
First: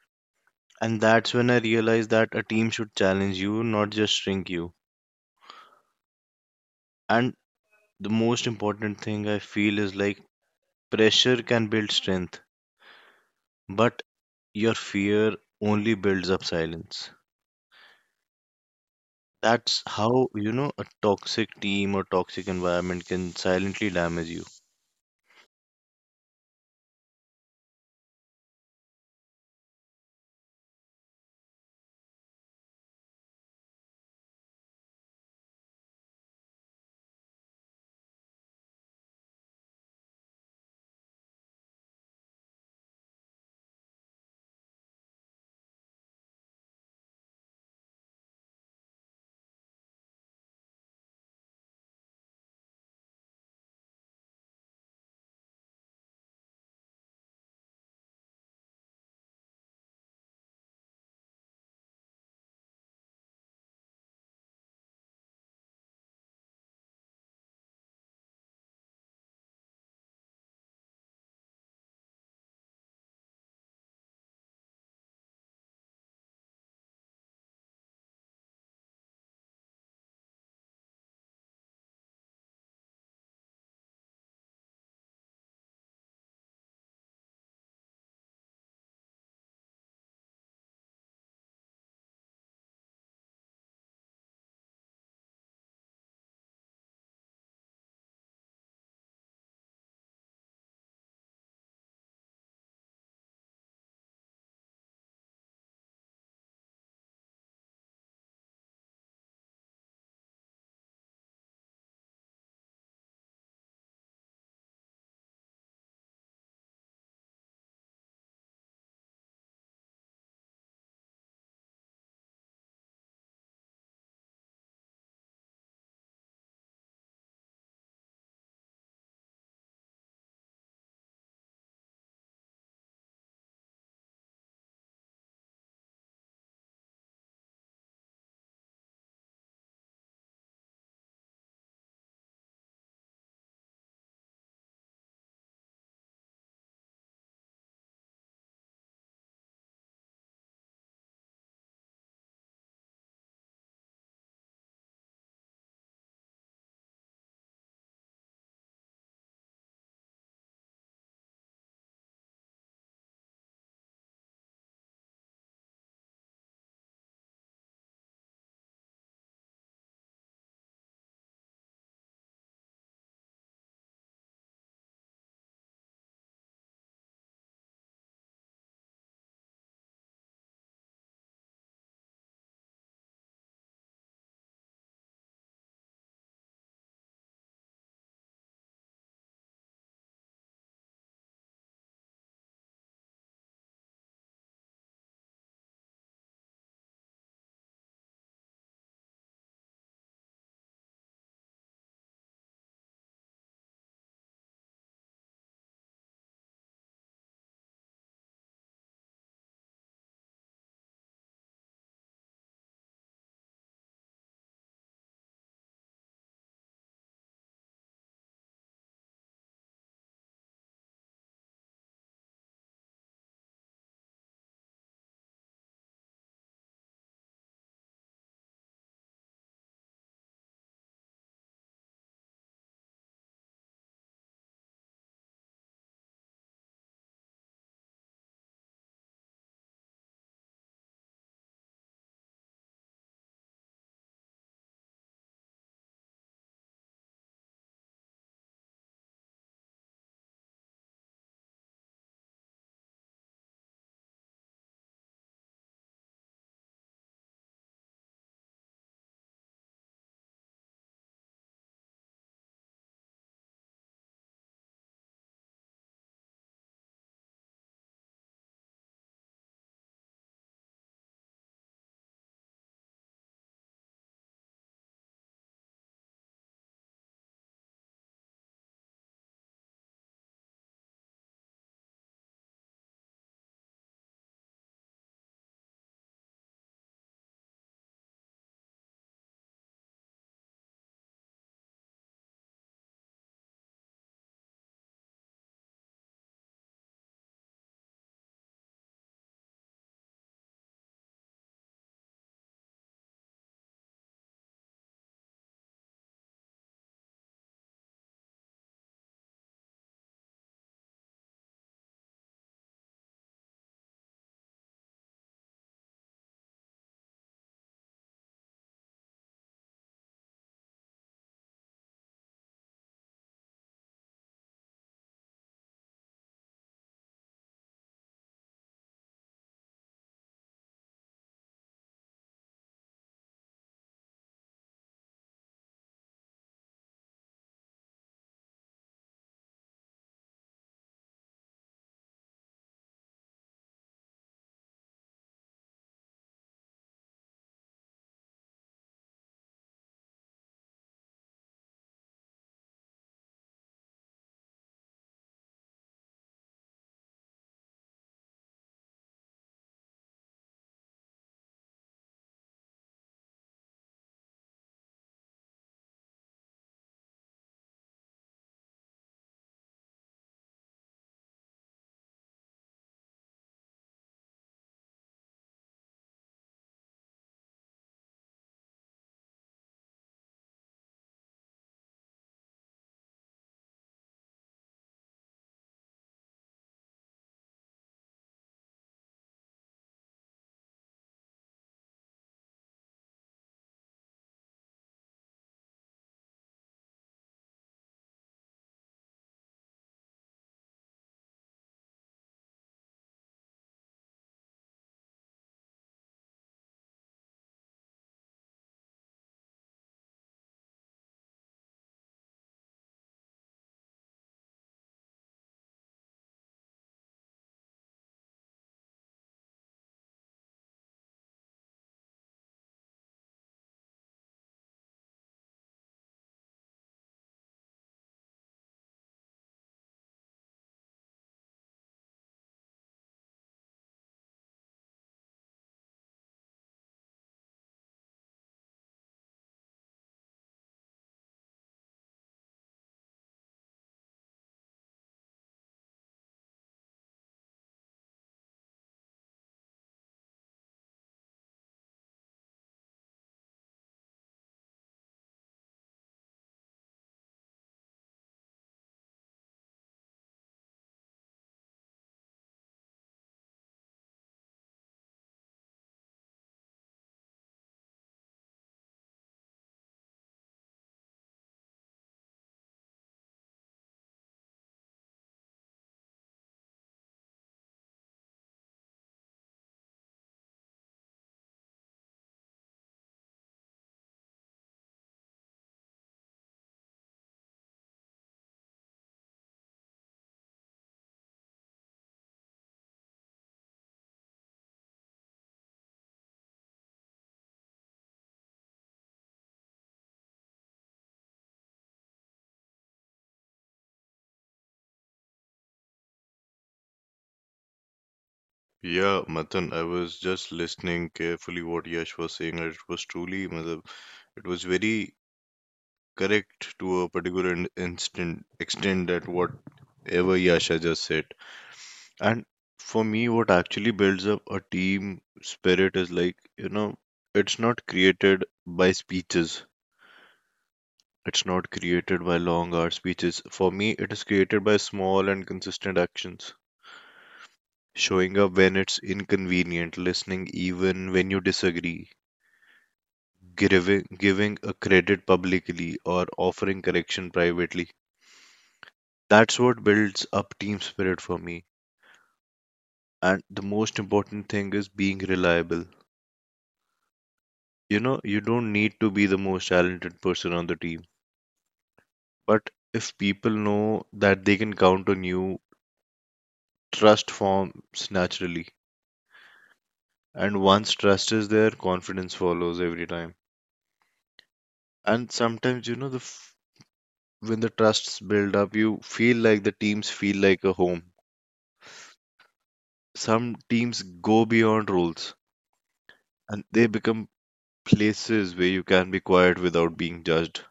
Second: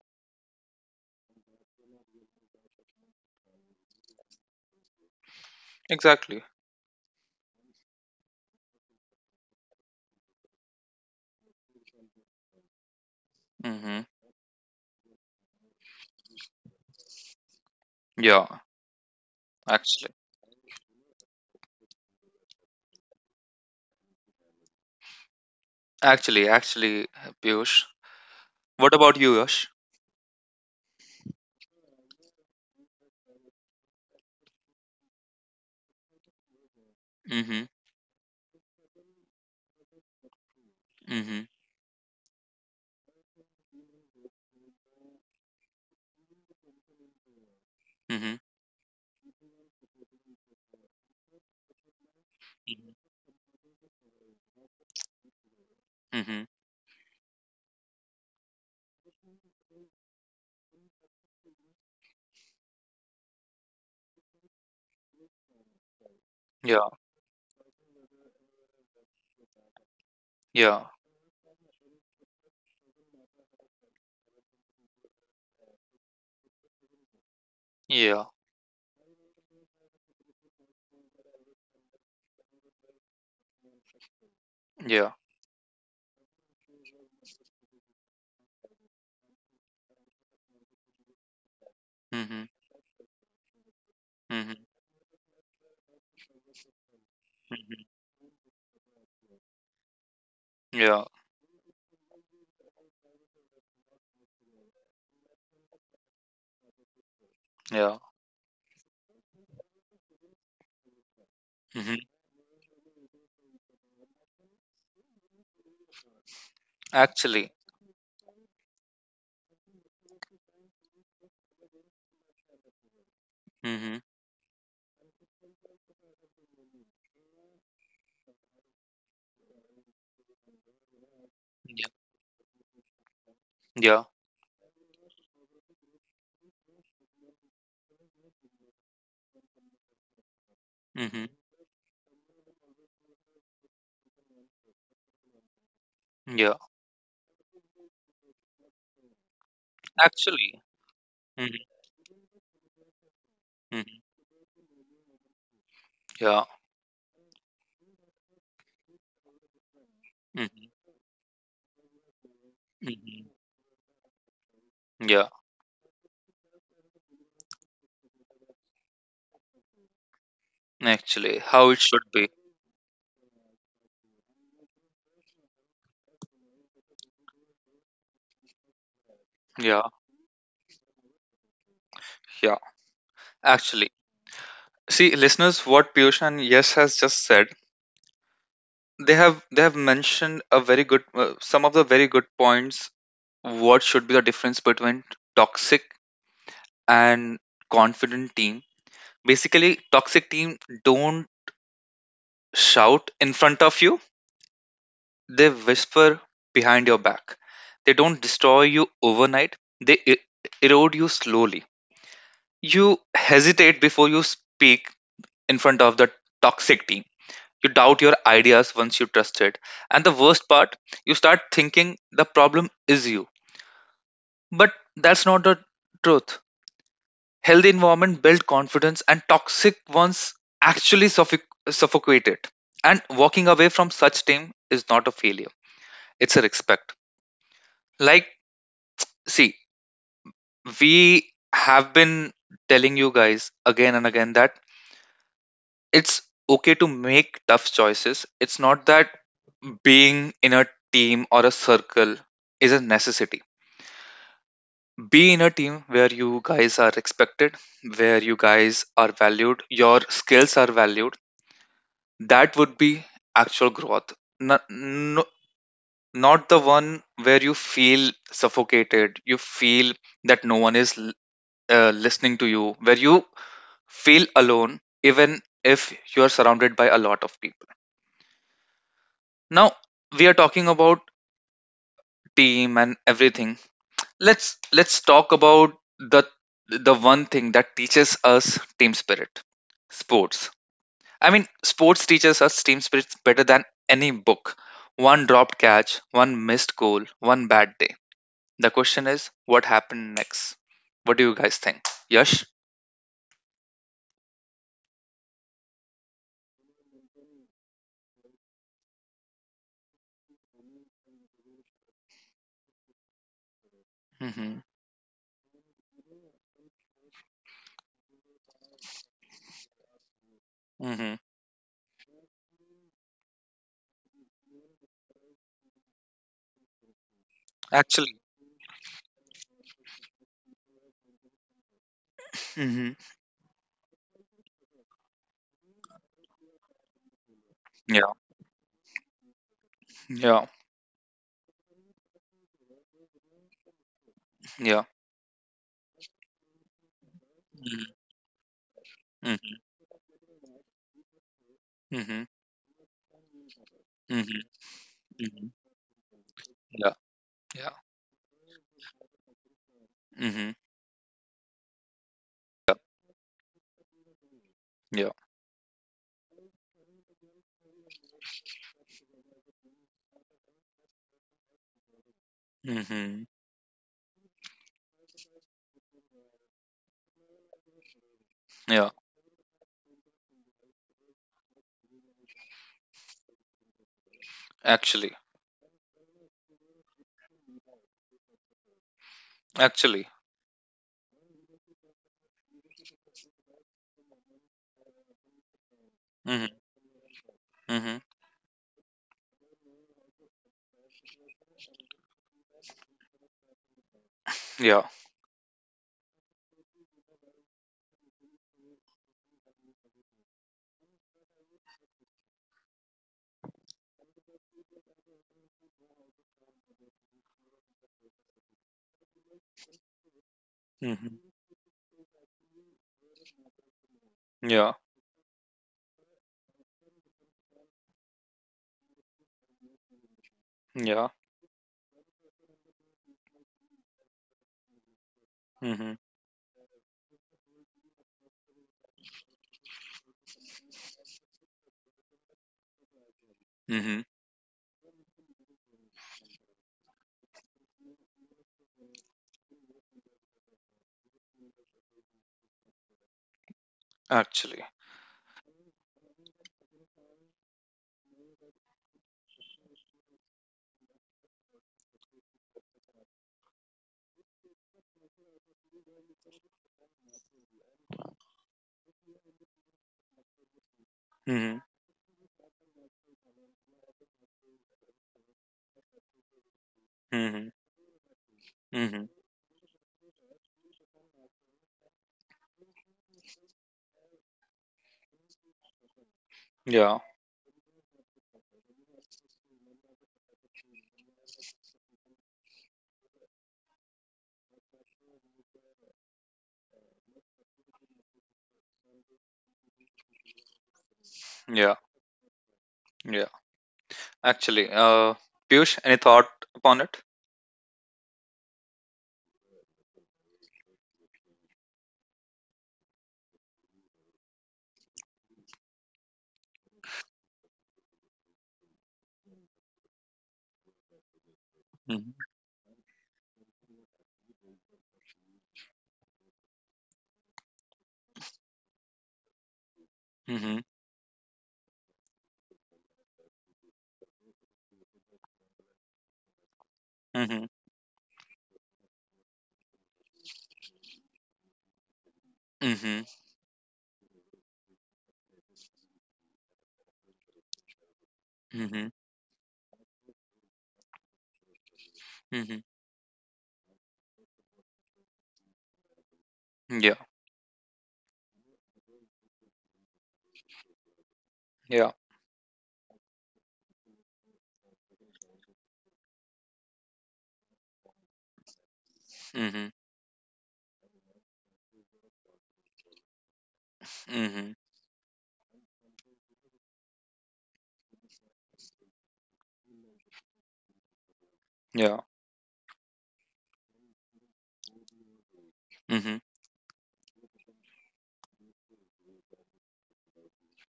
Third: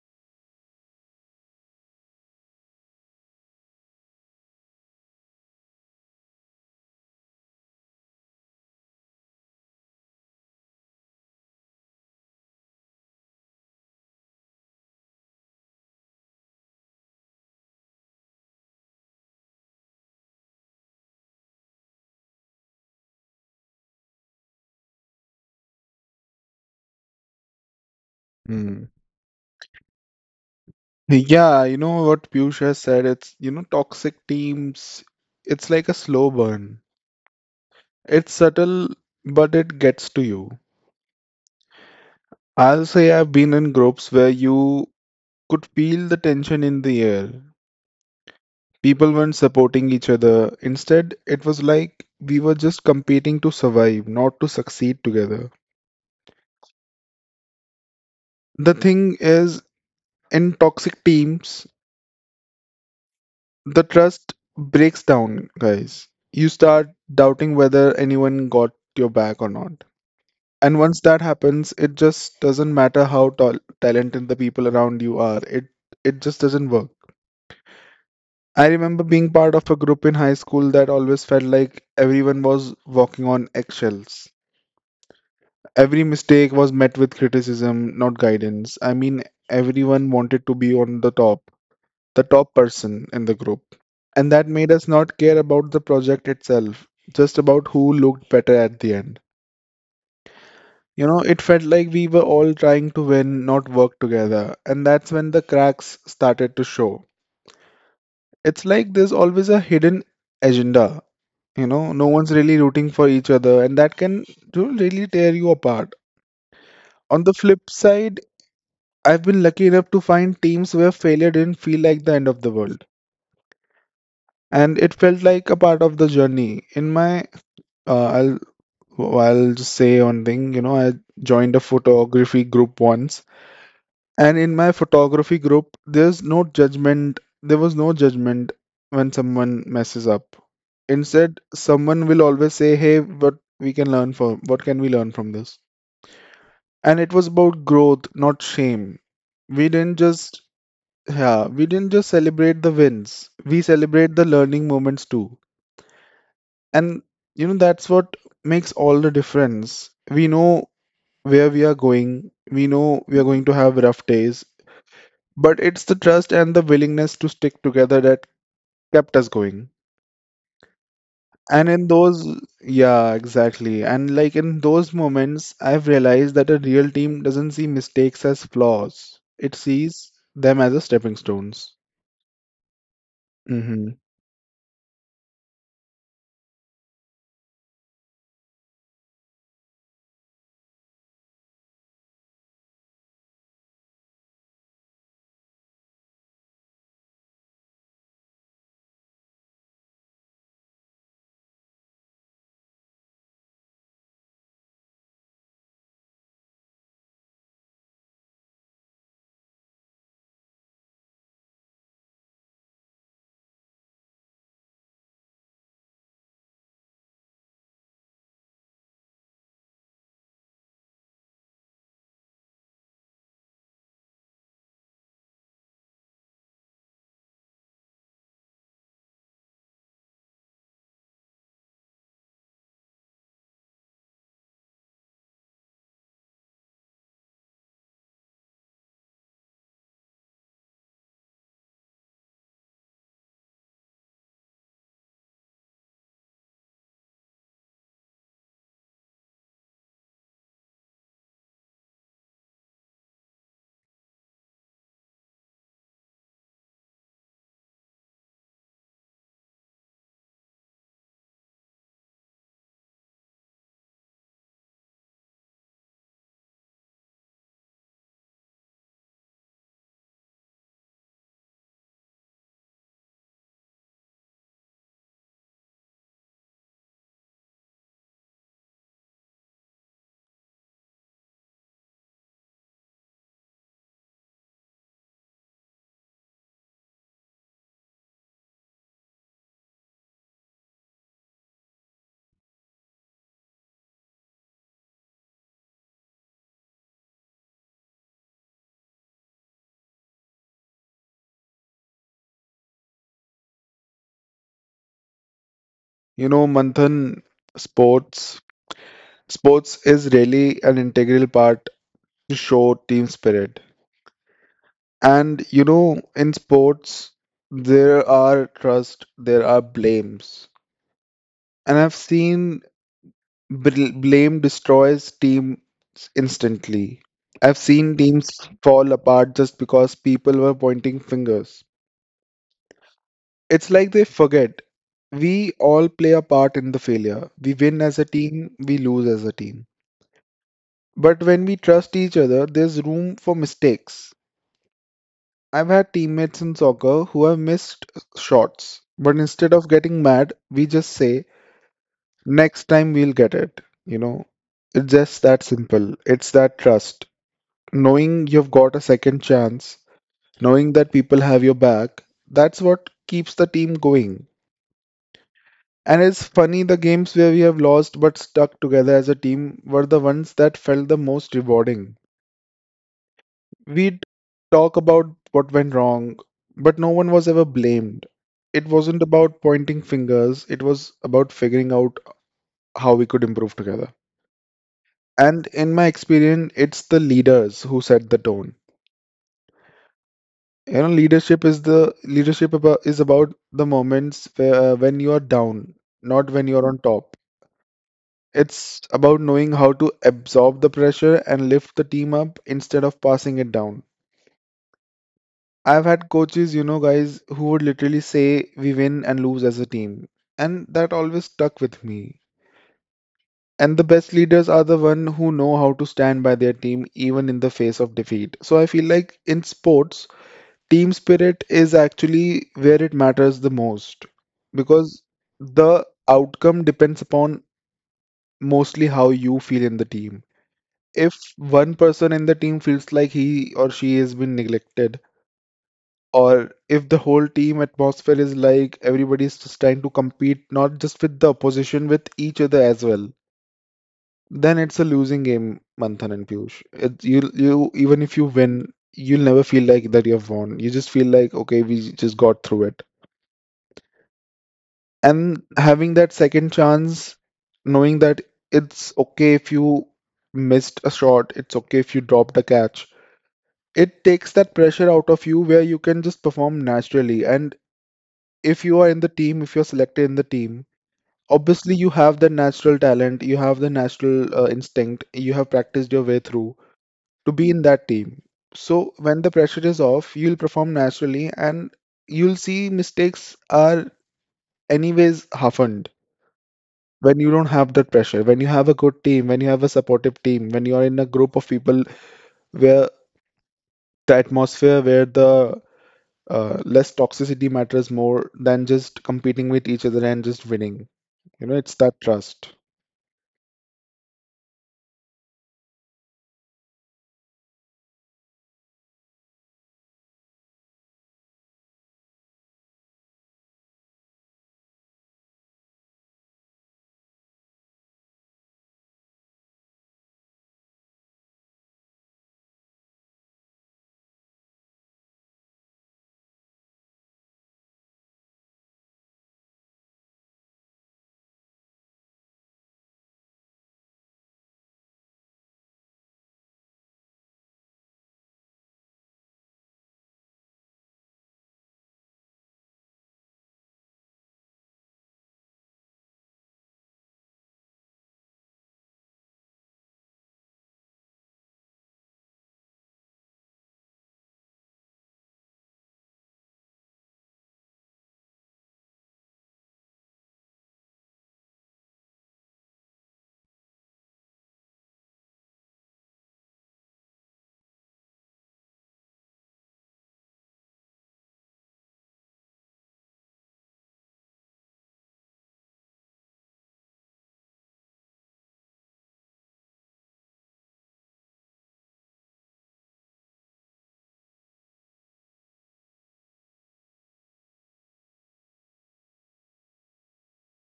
Speaker 3: And that's when I realized that a team should challenge you, not just shrink you.
Speaker 1: Exactly.
Speaker 3: And the most important thing I feel is like, pressure can build strength,
Speaker 1: Mm-hmm.
Speaker 3: but your fear only builds up silence.
Speaker 1: Yeah.
Speaker 3: That's
Speaker 1: Actually.
Speaker 3: how, you know, a toxic team or toxic environment can silently damage you.
Speaker 1: Actually. Actually. Piyush.
Speaker 2: Hmm.
Speaker 1: What about you, Yash?
Speaker 2: Yeah, you know what Piyush has said, it's you know, toxic teams, it's like a slow burn.
Speaker 1: Mm-hmm.
Speaker 2: It's subtle, but it gets to you.
Speaker 1: Mm-hmm.
Speaker 2: I'll say I've been in groups where you could feel the tension in the air.
Speaker 1: Mm-hmm.
Speaker 2: People weren't supporting each other. Instead, it was like we were just
Speaker 1: Mm-hmm.
Speaker 2: competing to survive, not to succeed together.
Speaker 1: Mm-hmm.
Speaker 2: The thing is, in toxic teams, the trust breaks down, guys. You start
Speaker 1: Yeah.
Speaker 2: doubting whether anyone got your back or not. And
Speaker 1: Yeah.
Speaker 2: once that happens, it just doesn't matter how talented the people around you are. It just doesn't work.
Speaker 1: Yeah.
Speaker 2: I remember being part of a group in high school that always felt like everyone was walking on eggshells.
Speaker 1: Yeah.
Speaker 2: Every mistake was met with criticism, not guidance. I mean, everyone wanted to be on the
Speaker 1: Mm-hmm.
Speaker 2: top person in the group. And that
Speaker 1: Mm-hmm.
Speaker 2: made us not care about the project itself, just about
Speaker 1: Mm-hmm.
Speaker 2: who looked better at the end. You
Speaker 1: Yeah.
Speaker 2: know, it felt like we were all trying to win, not work together. And that's when the cracks started to show.
Speaker 1: Yeah.
Speaker 2: It's like there's always a hidden agenda. You know,
Speaker 1: Hmm.
Speaker 2: no one's really rooting for each other, and that can you really tear you apart. On the
Speaker 1: Actually.
Speaker 2: flip side, I've been lucky enough to find teams where failure didn't feel like the end of the world,
Speaker 1: Hmm.
Speaker 2: and it felt like a part of the journey. In my, I'll I I'll just say one thing. You know, I joined a
Speaker 1: Yeah.
Speaker 2: photography group once,
Speaker 1: Yeah.
Speaker 2: and in my photography group, there's no judgment. There was no judgment when someone messes up.
Speaker 1: Hmm.
Speaker 2: Instead, someone will always say, "Hey, what we can learn from? What can we learn from this?"
Speaker 1: Yeah.
Speaker 2: And it was about growth, not shame. We didn't just
Speaker 1: Actually.
Speaker 2: yeah,
Speaker 1: Hmm.
Speaker 2: we didn't just celebrate the wins, we
Speaker 1: Hmm.
Speaker 2: celebrate the learning moments too.
Speaker 1: Yeah.
Speaker 2: And you know, that's what makes all the difference. We know
Speaker 1: Hmm.
Speaker 2: where we are going, we know we are
Speaker 1: Hmm.
Speaker 2: going to have rough days,
Speaker 1: Yeah.
Speaker 2: but it's the trust and the willingness to stick together that kept us going.
Speaker 1: Actually,
Speaker 2: And
Speaker 1: how it
Speaker 2: in
Speaker 1: should
Speaker 2: those,
Speaker 1: be.
Speaker 2: yeah, exactly. And like in those moments, I've realized that a real team doesn't see mistakes as flaws, it
Speaker 1: Yeah.
Speaker 2: sees them as a stepping stones.
Speaker 1: Yeah. Actually,
Speaker 2: Mm-hmm.
Speaker 1: see, listeners, what Piyush and Yes has just said, they have mentioned a very good, some of the very good points. What should be the difference between toxic and confident team? Basically, toxic team don't shout in front of you. They whisper behind your back. They don't destroy you overnight, they erode you slowly. You hesitate before you speak in front of the toxic team. You doubt your ideas once you trust it. And the worst part, you start thinking the problem is you. But that's not the truth. Healthy environment build confidence, and toxic ones actually suffocate it. And walking away from such team is not a failure; it's a respect. Like, see, we have been telling you guys again and again that it's okay to make tough choices. It's not that being in a team or a circle is a necessity. Be in a team where you guys are respected, where you guys are valued, your skills are valued. That would be actual growth. No, no, not the one where you feel suffocated, you feel that no one is listening to you, where you feel alone even if you are surrounded by a lot of people. Now we are talking about team and everything. Let's talk about the the one thing that teaches us team spirit: sports. I mean, sports teaches us team spirit better than any book. One dropped catch, one missed goal, one bad day, the question is what happened next. What do you guys think, Yash?
Speaker 2: You know, Manthan, sports sports is really an integral part to show team spirit.
Speaker 1: Mm-hmm.
Speaker 2: And you know, in sports, there are trust, there are blames.
Speaker 1: Mm-hmm.
Speaker 2: And I've seen blame destroys teams instantly. I've seen
Speaker 1: Actually.
Speaker 2: teams fall apart just because people were pointing fingers.
Speaker 1: Mm-hmm.
Speaker 2: It's like they forget we all play a part in the failure. We win as a
Speaker 1: Yeah.
Speaker 2: team, we lose as a team.
Speaker 1: Yeah.
Speaker 2: But when we trust each other, there's room for mistakes.
Speaker 1: Yeah.
Speaker 2: I've had teammates in soccer who have missed shots, but instead
Speaker 1: Mm-hmm.
Speaker 2: of getting mad, we just say,
Speaker 1: Mhm.
Speaker 2: next time we'll get it. You know,
Speaker 1: Mhm.
Speaker 2: it's just that
Speaker 1: Mhm.
Speaker 2: simple. It's that
Speaker 1: Yeah.
Speaker 2: trust.
Speaker 1: Yeah.
Speaker 2: Knowing you've got a second chance,
Speaker 1: Mhm.
Speaker 2: knowing that people have your back, that's what keeps the team going.
Speaker 1: Yeah.
Speaker 2: And it's funny, the games where we have lost but stuck together as a team were the ones that felt the most rewarding.
Speaker 1: Mhm.
Speaker 2: We'd talk about what went wrong, but no one was ever blamed. It
Speaker 1: Yeah.
Speaker 2: wasn't about pointing fingers, it was about figuring out how we could improve together.
Speaker 1: Actually,
Speaker 2: And in my experience, it's the leaders who set the tone.
Speaker 1: actually.
Speaker 2: You know, leadership is about the moments where, when you are down, not when
Speaker 1: Mhm.
Speaker 2: you're on top.
Speaker 1: Mhm.
Speaker 2: It's about knowing how to absorb the pressure and lift the team up instead of passing it down.
Speaker 1: Yeah.
Speaker 2: I've had coaches, you know, guys who would literally say we win and lose as a team. And that always stuck with me. And the best leaders are the one who know how to stand by their team even in the face of defeat. So I feel like in sports, team
Speaker 1: Mhm.
Speaker 2: spirit is actually where it matters the most
Speaker 1: Yeah.
Speaker 2: because the outcome depends upon mostly how you feel in the team.
Speaker 1: Yeah.
Speaker 2: If one person in the team feels like he or she has been neglected,
Speaker 1: Mhm.
Speaker 2: or if the whole team atmosphere is like everybody's just trying to compete not just with the opposition with each other as well,
Speaker 1: Mhm.
Speaker 2: then it's a losing game, Manthan and Piyush. It, you even if you win, you'll never feel like that you've won. You just feel like, okay, we just got through it.
Speaker 1: Actually.
Speaker 2: And having that second chance, knowing that it's okay if you missed a shot, it's okay if you dropped a catch, it takes that pressure out of you where you can just perform naturally. And if you are in the team, if you're selected in the team,
Speaker 1: Mhm.
Speaker 2: obviously you have the natural talent, you have the natural instinct, you have practiced your way through to
Speaker 1: Mhm.
Speaker 2: be in that team. So
Speaker 1: Mhm.
Speaker 2: when the pressure is off, you'll perform naturally and you'll see mistakes are anyways happened
Speaker 1: Yeah.
Speaker 2: when you don't have that pressure. When you have a good team, when you have a supportive team, when you are in a group of people where the atmosphere, where the less toxicity matters more than just competing with each other and just winning. You know, it's
Speaker 1: Yeah.
Speaker 2: that trust.
Speaker 1: Yeah. Actually, Piyush, any thought upon it?
Speaker 3: Yeah, Matan, I was just listening carefully what Yash was saying, and it was truly, matlab, it was very correct to a particular instant extent that whatever Yasha just said.
Speaker 1: Mhm.
Speaker 3: And for me, what actually builds up a team spirit is like, you know, it's not created by speeches.
Speaker 1: Mhm.
Speaker 3: It's not created by long hour speeches. For me, it is created by small and consistent actions.
Speaker 1: Mhm.
Speaker 3: Showing up when it's inconvenient, listening even when you disagree,
Speaker 1: Mhm.
Speaker 3: giving a credit publicly, or offering correction privately.
Speaker 1: Mhm.
Speaker 3: That's what builds up team spirit for me.
Speaker 1: Mhm.
Speaker 3: And the most important thing is being reliable.
Speaker 1: Yeah.
Speaker 3: You know, you don't need to be the most talented person on the team,
Speaker 1: Yeah.
Speaker 3: but if people know that they can count on you, trust forms naturally,
Speaker 1: Mhm.
Speaker 3: and once trust is there, confidence follows every time.
Speaker 1: Mhm.
Speaker 3: And sometimes, you know, when the trusts build up, you feel like the teams feel like a home.
Speaker 1: Yeah.
Speaker 3: Some teams go beyond rules,
Speaker 1: Mhm.
Speaker 3: and they become places where you can be quiet without being judged,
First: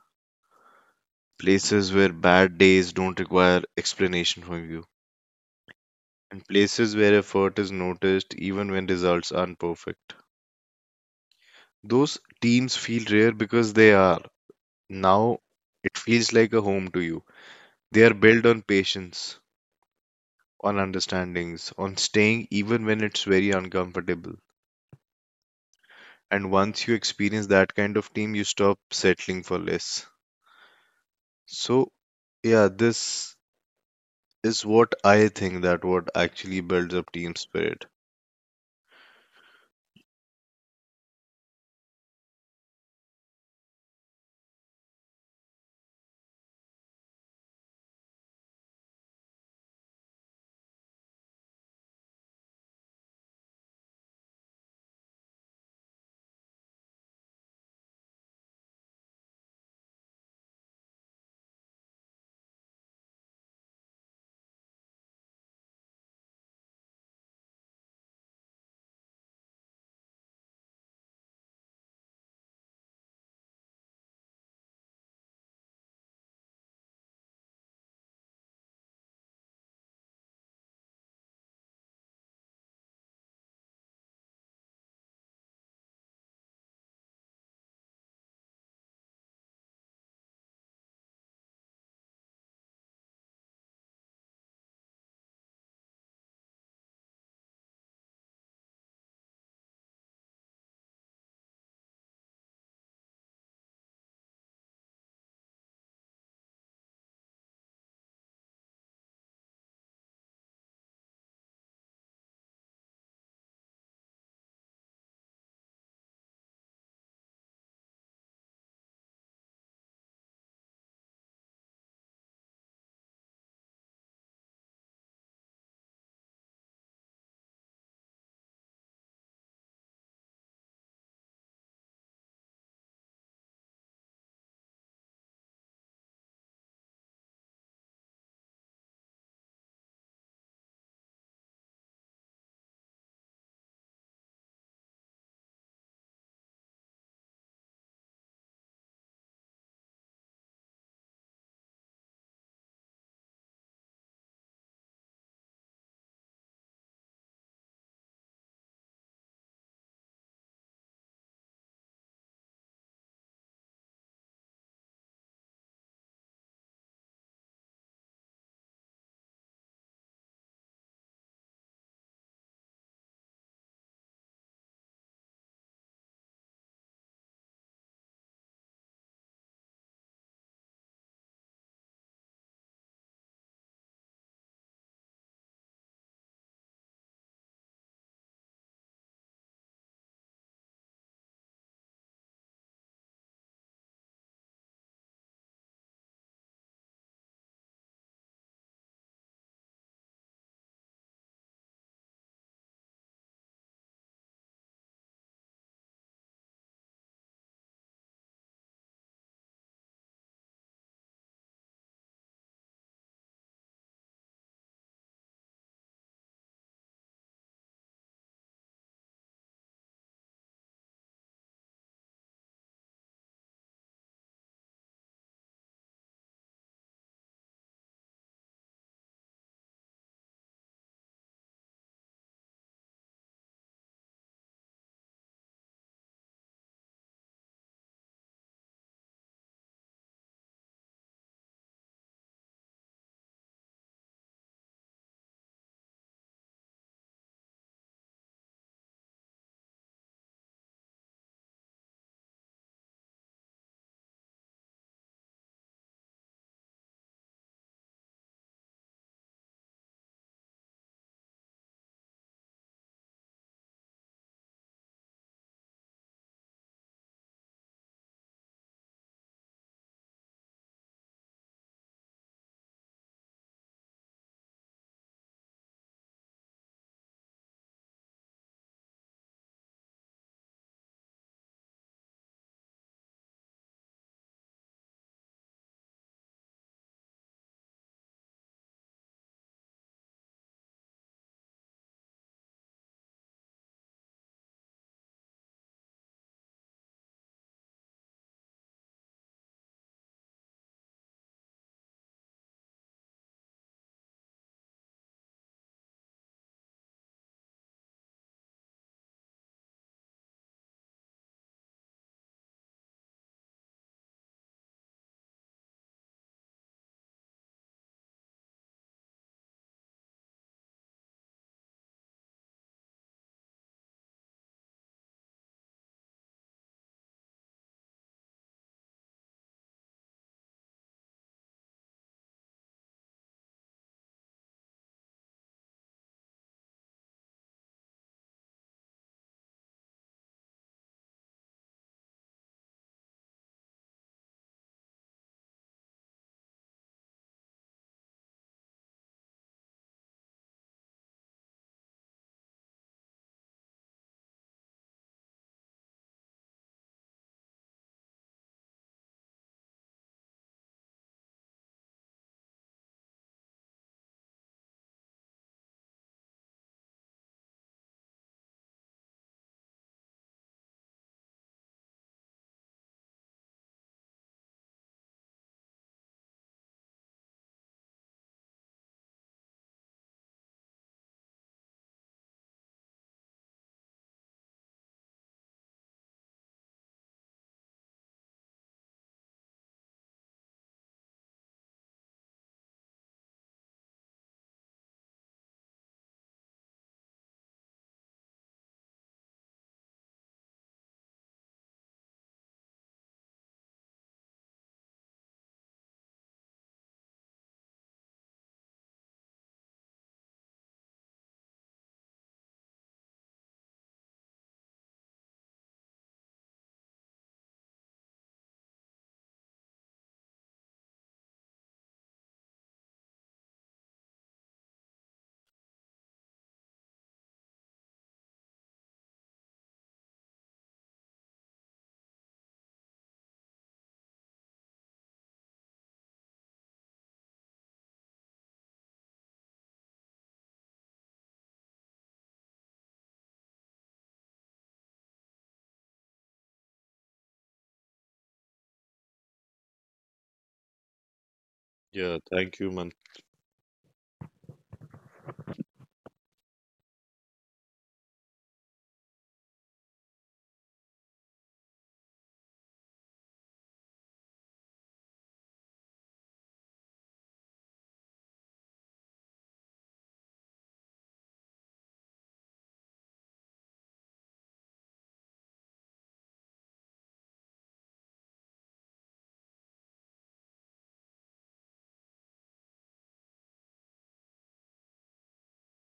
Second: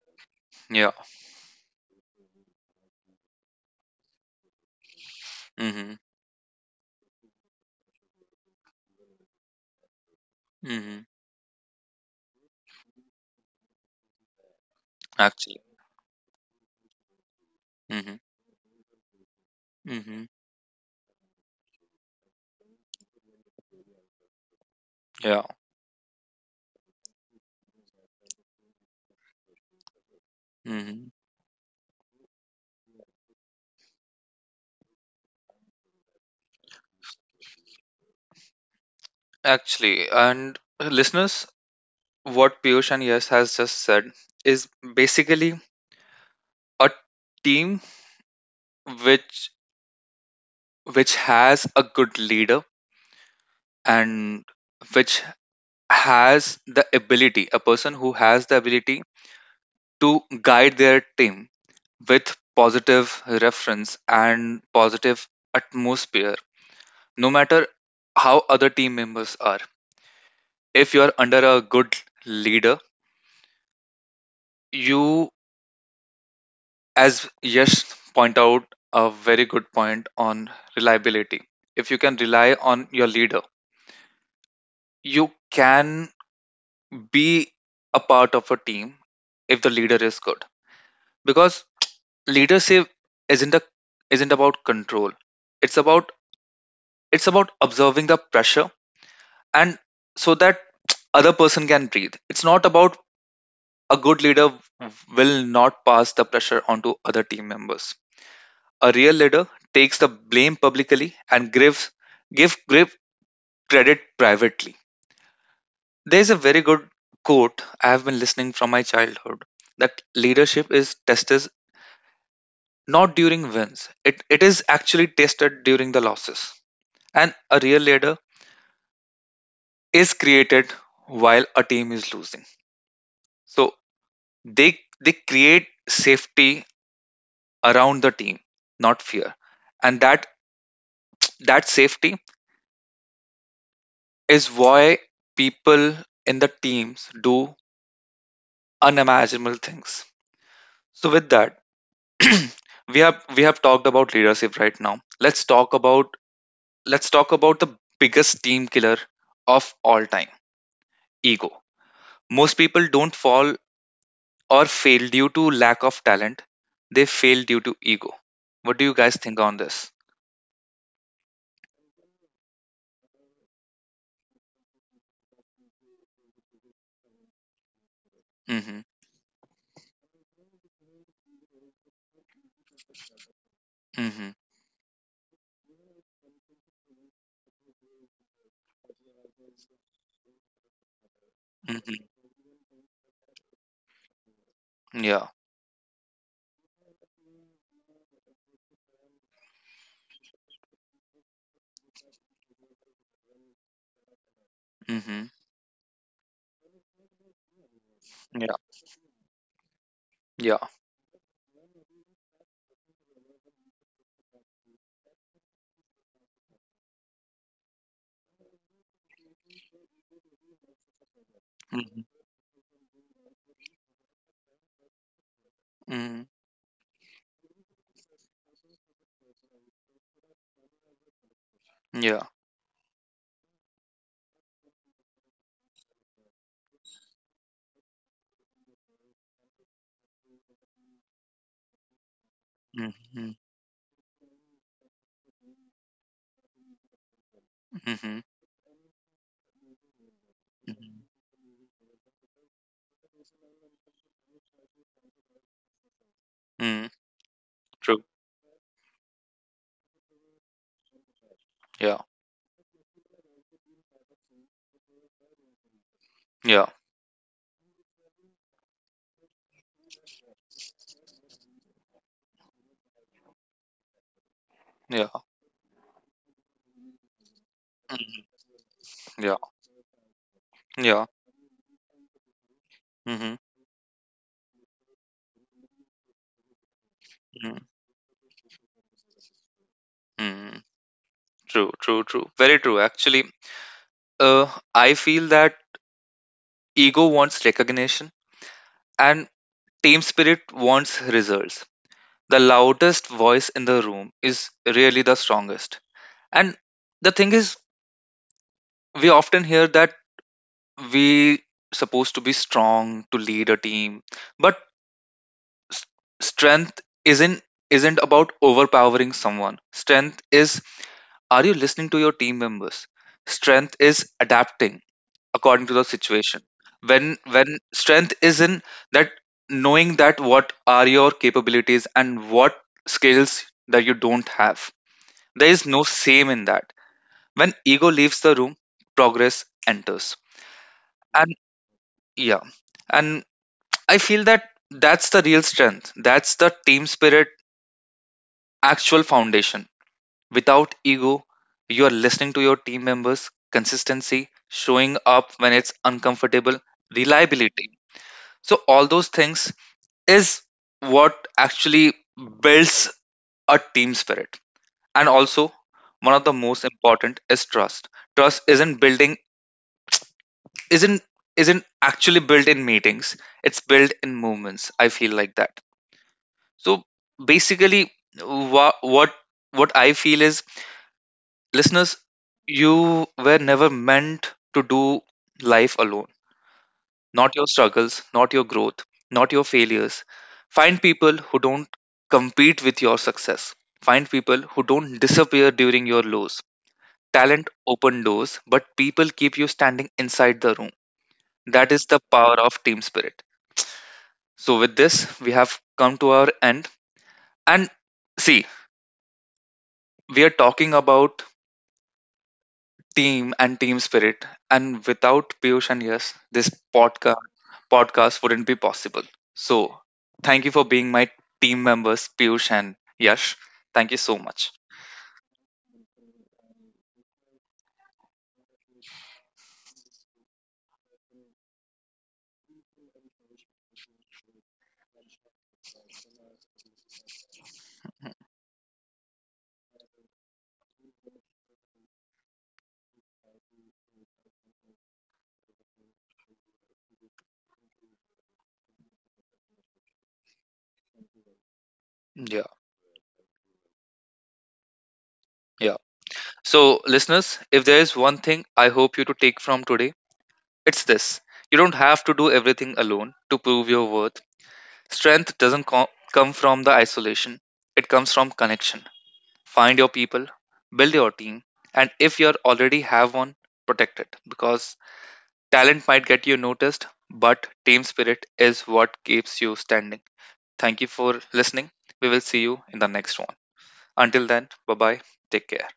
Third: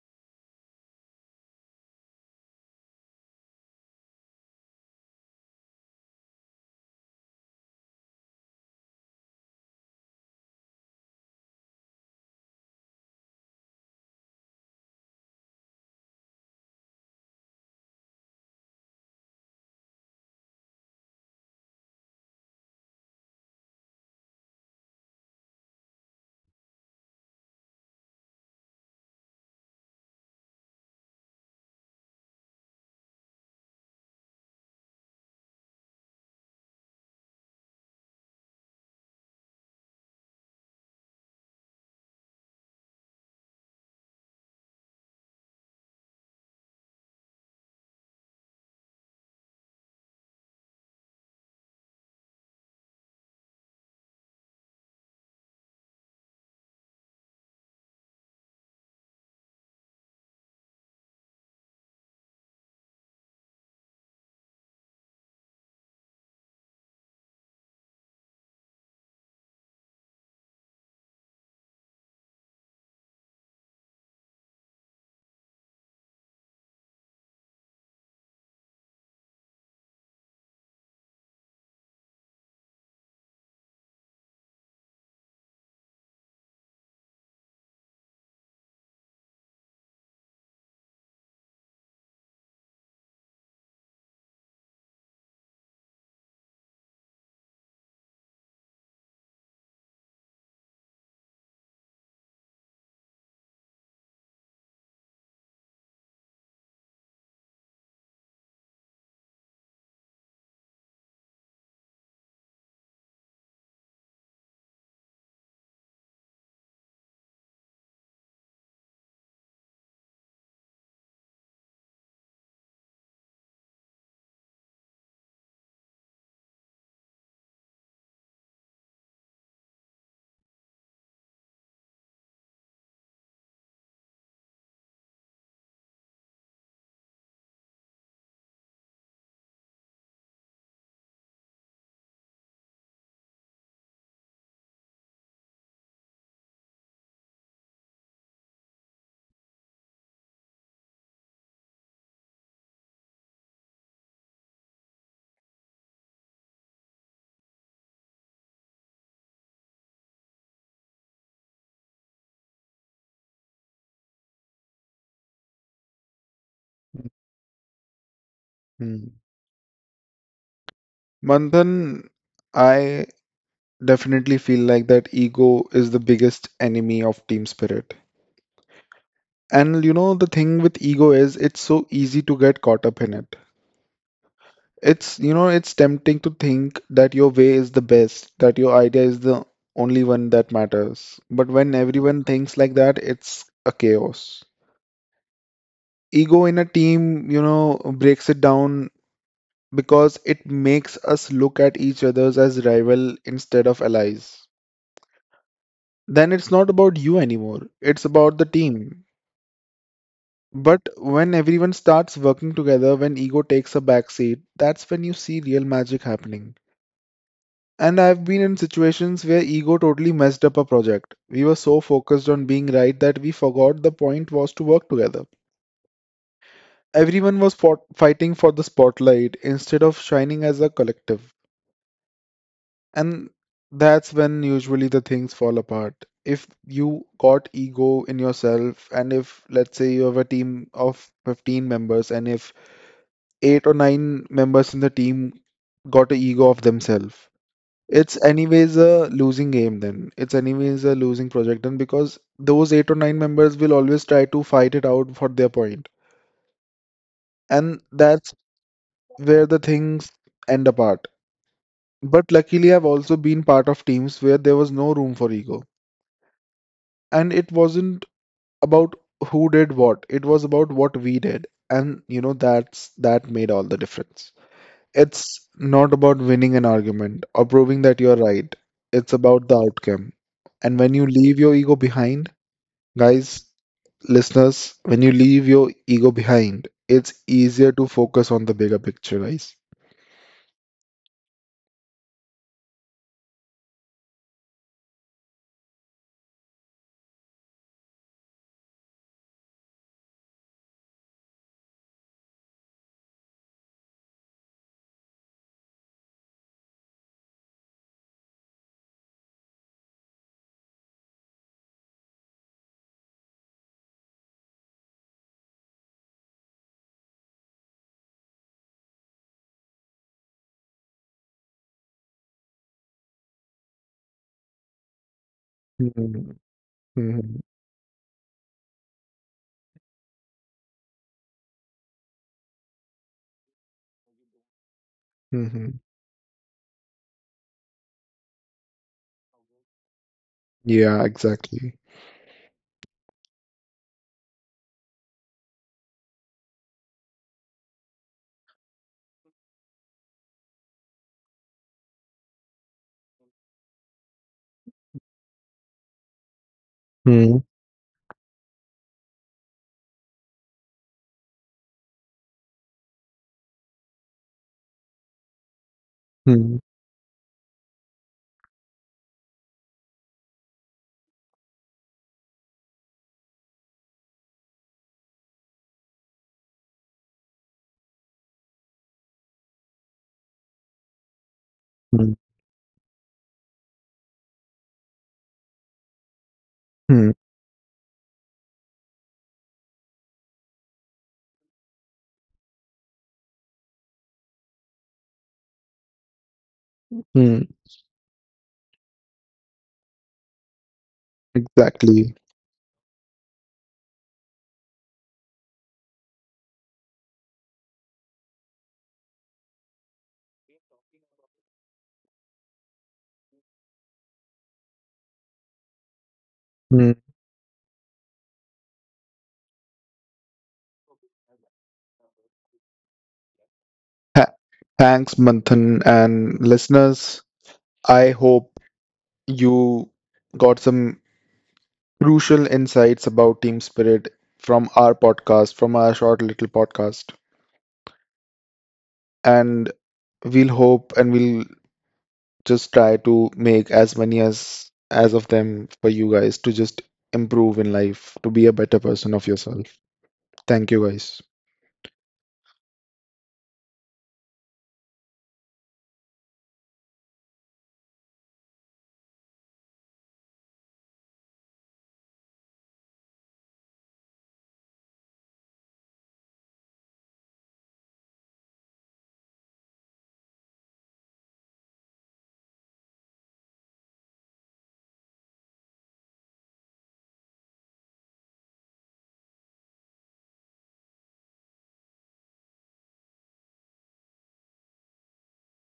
Speaker 1: Yeah.
Speaker 3: places where bad days don't require explanation from you,
Speaker 1: Mhm.
Speaker 3: and places where effort is noticed even when results aren't perfect.
Speaker 1: Mhm.
Speaker 3: Those teams feel rare because they are. Now
Speaker 1: Actually.
Speaker 3: it feels like a home to you. They are
Speaker 1: Mhm.
Speaker 3: built on patience,
Speaker 1: Mhm.
Speaker 3: on understandings, on staying even when it's very uncomfortable.
Speaker 1: Yeah.
Speaker 3: And once you experience that kind of team, you stop settling for less.
Speaker 1: Mhm.
Speaker 3: So, yeah, this is what I think that what actually builds up team spirit.
Speaker 1: Actually, and listeners, what Piyush and Yes has just said is basically a team which which has a good leader and which has the ability, a person who has the ability to guide their team with positive reference and positive atmosphere, no matter how other team members are. If you are under a good leader, you, as Yash point out a very good point on reliability. If you can rely on your leader, you can be a part of a team if the leader is good. Because leadership isn't a isn't about control. It's about it's about observing the pressure and so that other person can breathe. It's not about, a good leader will not pass the pressure onto other team members. A real leader takes the blame publicly and gives give give credit privately. There's a very good quote I have been listening from my childhood that leadership is tested not during wins. It is actually tested during the losses. And a real leader is created while a team is losing. So they they create safety around the team, not fear. And that safety is why people in the teams do unimaginable things. So with that, we have talked about leadership right now. Let's talk about the biggest team killer of all time, ego. Most people don't fall or fail due to lack of talent. They fail due to ego. What do you
Speaker 2: Mm.
Speaker 1: guys think on this?
Speaker 2: Manthan, I definitely feel like that ego is the biggest enemy of team spirit.
Speaker 1: Mm-hmm.
Speaker 2: And you know, the thing with ego is it's so easy to get caught up in it.
Speaker 1: Mm-hmm.
Speaker 2: It's, you know, it's tempting to think that your way is the best, that your idea is the only one that matters. But when
Speaker 1: Mm-hmm.
Speaker 2: everyone thinks like that, it's a chaos.
Speaker 1: Yeah.
Speaker 2: Ego in a team, you know, breaks it down because it makes us look at each other as rival instead of allies.
Speaker 1: Mm-hmm.
Speaker 2: Then it's not about you anymore, it's about the
Speaker 1: Yeah.
Speaker 2: team.
Speaker 1: Yeah.
Speaker 2: But when everyone starts working together, when ego takes a backseat, that's when you see real magic happening. And I've been in situations where ego totally messed up a project. We were so
Speaker 1: Mm-hmm.
Speaker 2: focused on being right that we forgot the point was to work together.
Speaker 1: Mm-hmm.
Speaker 2: Everyone was fighting for the spotlight instead of shining as a collective.
Speaker 1: Yeah.
Speaker 2: And that's when usually the things fall apart. If you got ego in yourself, and if, let's say, you have a team of 15 members, and if
Speaker 1: Mm-hmm.
Speaker 2: eight or nine members in the team got an ego of themselves,
Speaker 1: Mm-hmm.
Speaker 2: it's anyways a losing game then. It's anyways a losing
Speaker 1: Mm-hmm.
Speaker 2: project then because those eight or nine members will always try to fight it out for their point.
Speaker 1: Mm,
Speaker 2: And
Speaker 1: true.
Speaker 2: that's where the things end apart.
Speaker 1: Yeah.
Speaker 2: But luckily, I've also been part of teams where there was no room for ego.
Speaker 1: Yeah.
Speaker 2: And it wasn't about who did what, it was about what we did. And you know, that made all the difference.
Speaker 1: Yeah.
Speaker 2: It's not about winning an argument or proving that you're right, it's
Speaker 1: Yeah,
Speaker 2: about the outcome. And when
Speaker 1: yeah.
Speaker 2: you leave your ego behind,
Speaker 1: Hmm.
Speaker 2: guys, listeners, when you leave your ego behind, it's easier to focus on the bigger picture, guys.
Speaker 1: Hmm. True, true, true. Very true, actually. Uh, I feel that ego wants recognition and team spirit wants results. The loudest voice in the room is really the strongest. And the thing is, we often hear that we supposed to be strong to lead a team, but s- strength isn't about overpowering someone. Strength is, are you listening to your team members? Strength is adapting according to the
Speaker 2: Hmm.
Speaker 1: situation. When
Speaker 2: Hmm.
Speaker 1: when strength is in that, knowing that what are your capabilities and what skills that you don't have. There is no
Speaker 2: Hmm.
Speaker 1: same in that. When ego leaves the room, progress enters.
Speaker 2: Yeah,
Speaker 1: And
Speaker 2: exactly.
Speaker 1: yeah, and I feel that that's the real strength. That's the team spirit actual foundation. Without ego, you are listening to your team members, consistency, showing up when it's uncomfortable,
Speaker 2: Hmm.
Speaker 1: reliability. So, all those things is what actually builds a team spirit. And also, one of the
Speaker 2: Hmm.
Speaker 1: most important is trust. Trust isn't building, isn't isn't actually built in meetings, it's built in movements, I feel like that. So basically, what what what I feel is, listeners,
Speaker 2: Hmm.
Speaker 1: you were never meant to do life alone.
Speaker 2: Hmm.
Speaker 1: Not your struggles, not your growth, not your failures. Find people who don't compete with your success. Find people who don't disappear during your lows.
Speaker 2: Hmm,
Speaker 1: Talent open doors, but people keep you standing inside the room. That is the
Speaker 2: exactly.
Speaker 1: power of team spirit. So, with this, we have come to our end. And see, we are talking about team and team spirit. And without Piyush and Yes, this
Speaker 2: Mm-hmm.
Speaker 1: podcast wouldn't be possible. So thank you for being my team members, Piyush and Yash. Thank you so
Speaker 2: Tha-
Speaker 1: much.
Speaker 2: Thanks, Manthan, and listeners. I hope you got some crucial insights about team spirit from our podcast, from our short little podcast. And we'll hope and we'll just try to make as many as of them for you guys to just improve in life, to be a better person of yourself. Thank you guys.
Speaker 3: Yeah,
Speaker 1: Yeah,
Speaker 3: thank you, Manoj.
Speaker 1: yeah. So, listeners, if there is one thing I hope you to take from today, it's this. You don't have to do everything alone to prove your worth. Strength doesn't come from the isolation. It comes from connection. Find your people, build your team, and if you already have one, protect it because talent might get you noticed, but team spirit is what keeps you standing. Thank you for listening. We will see you in the next one. Until then, bye bye. Take care.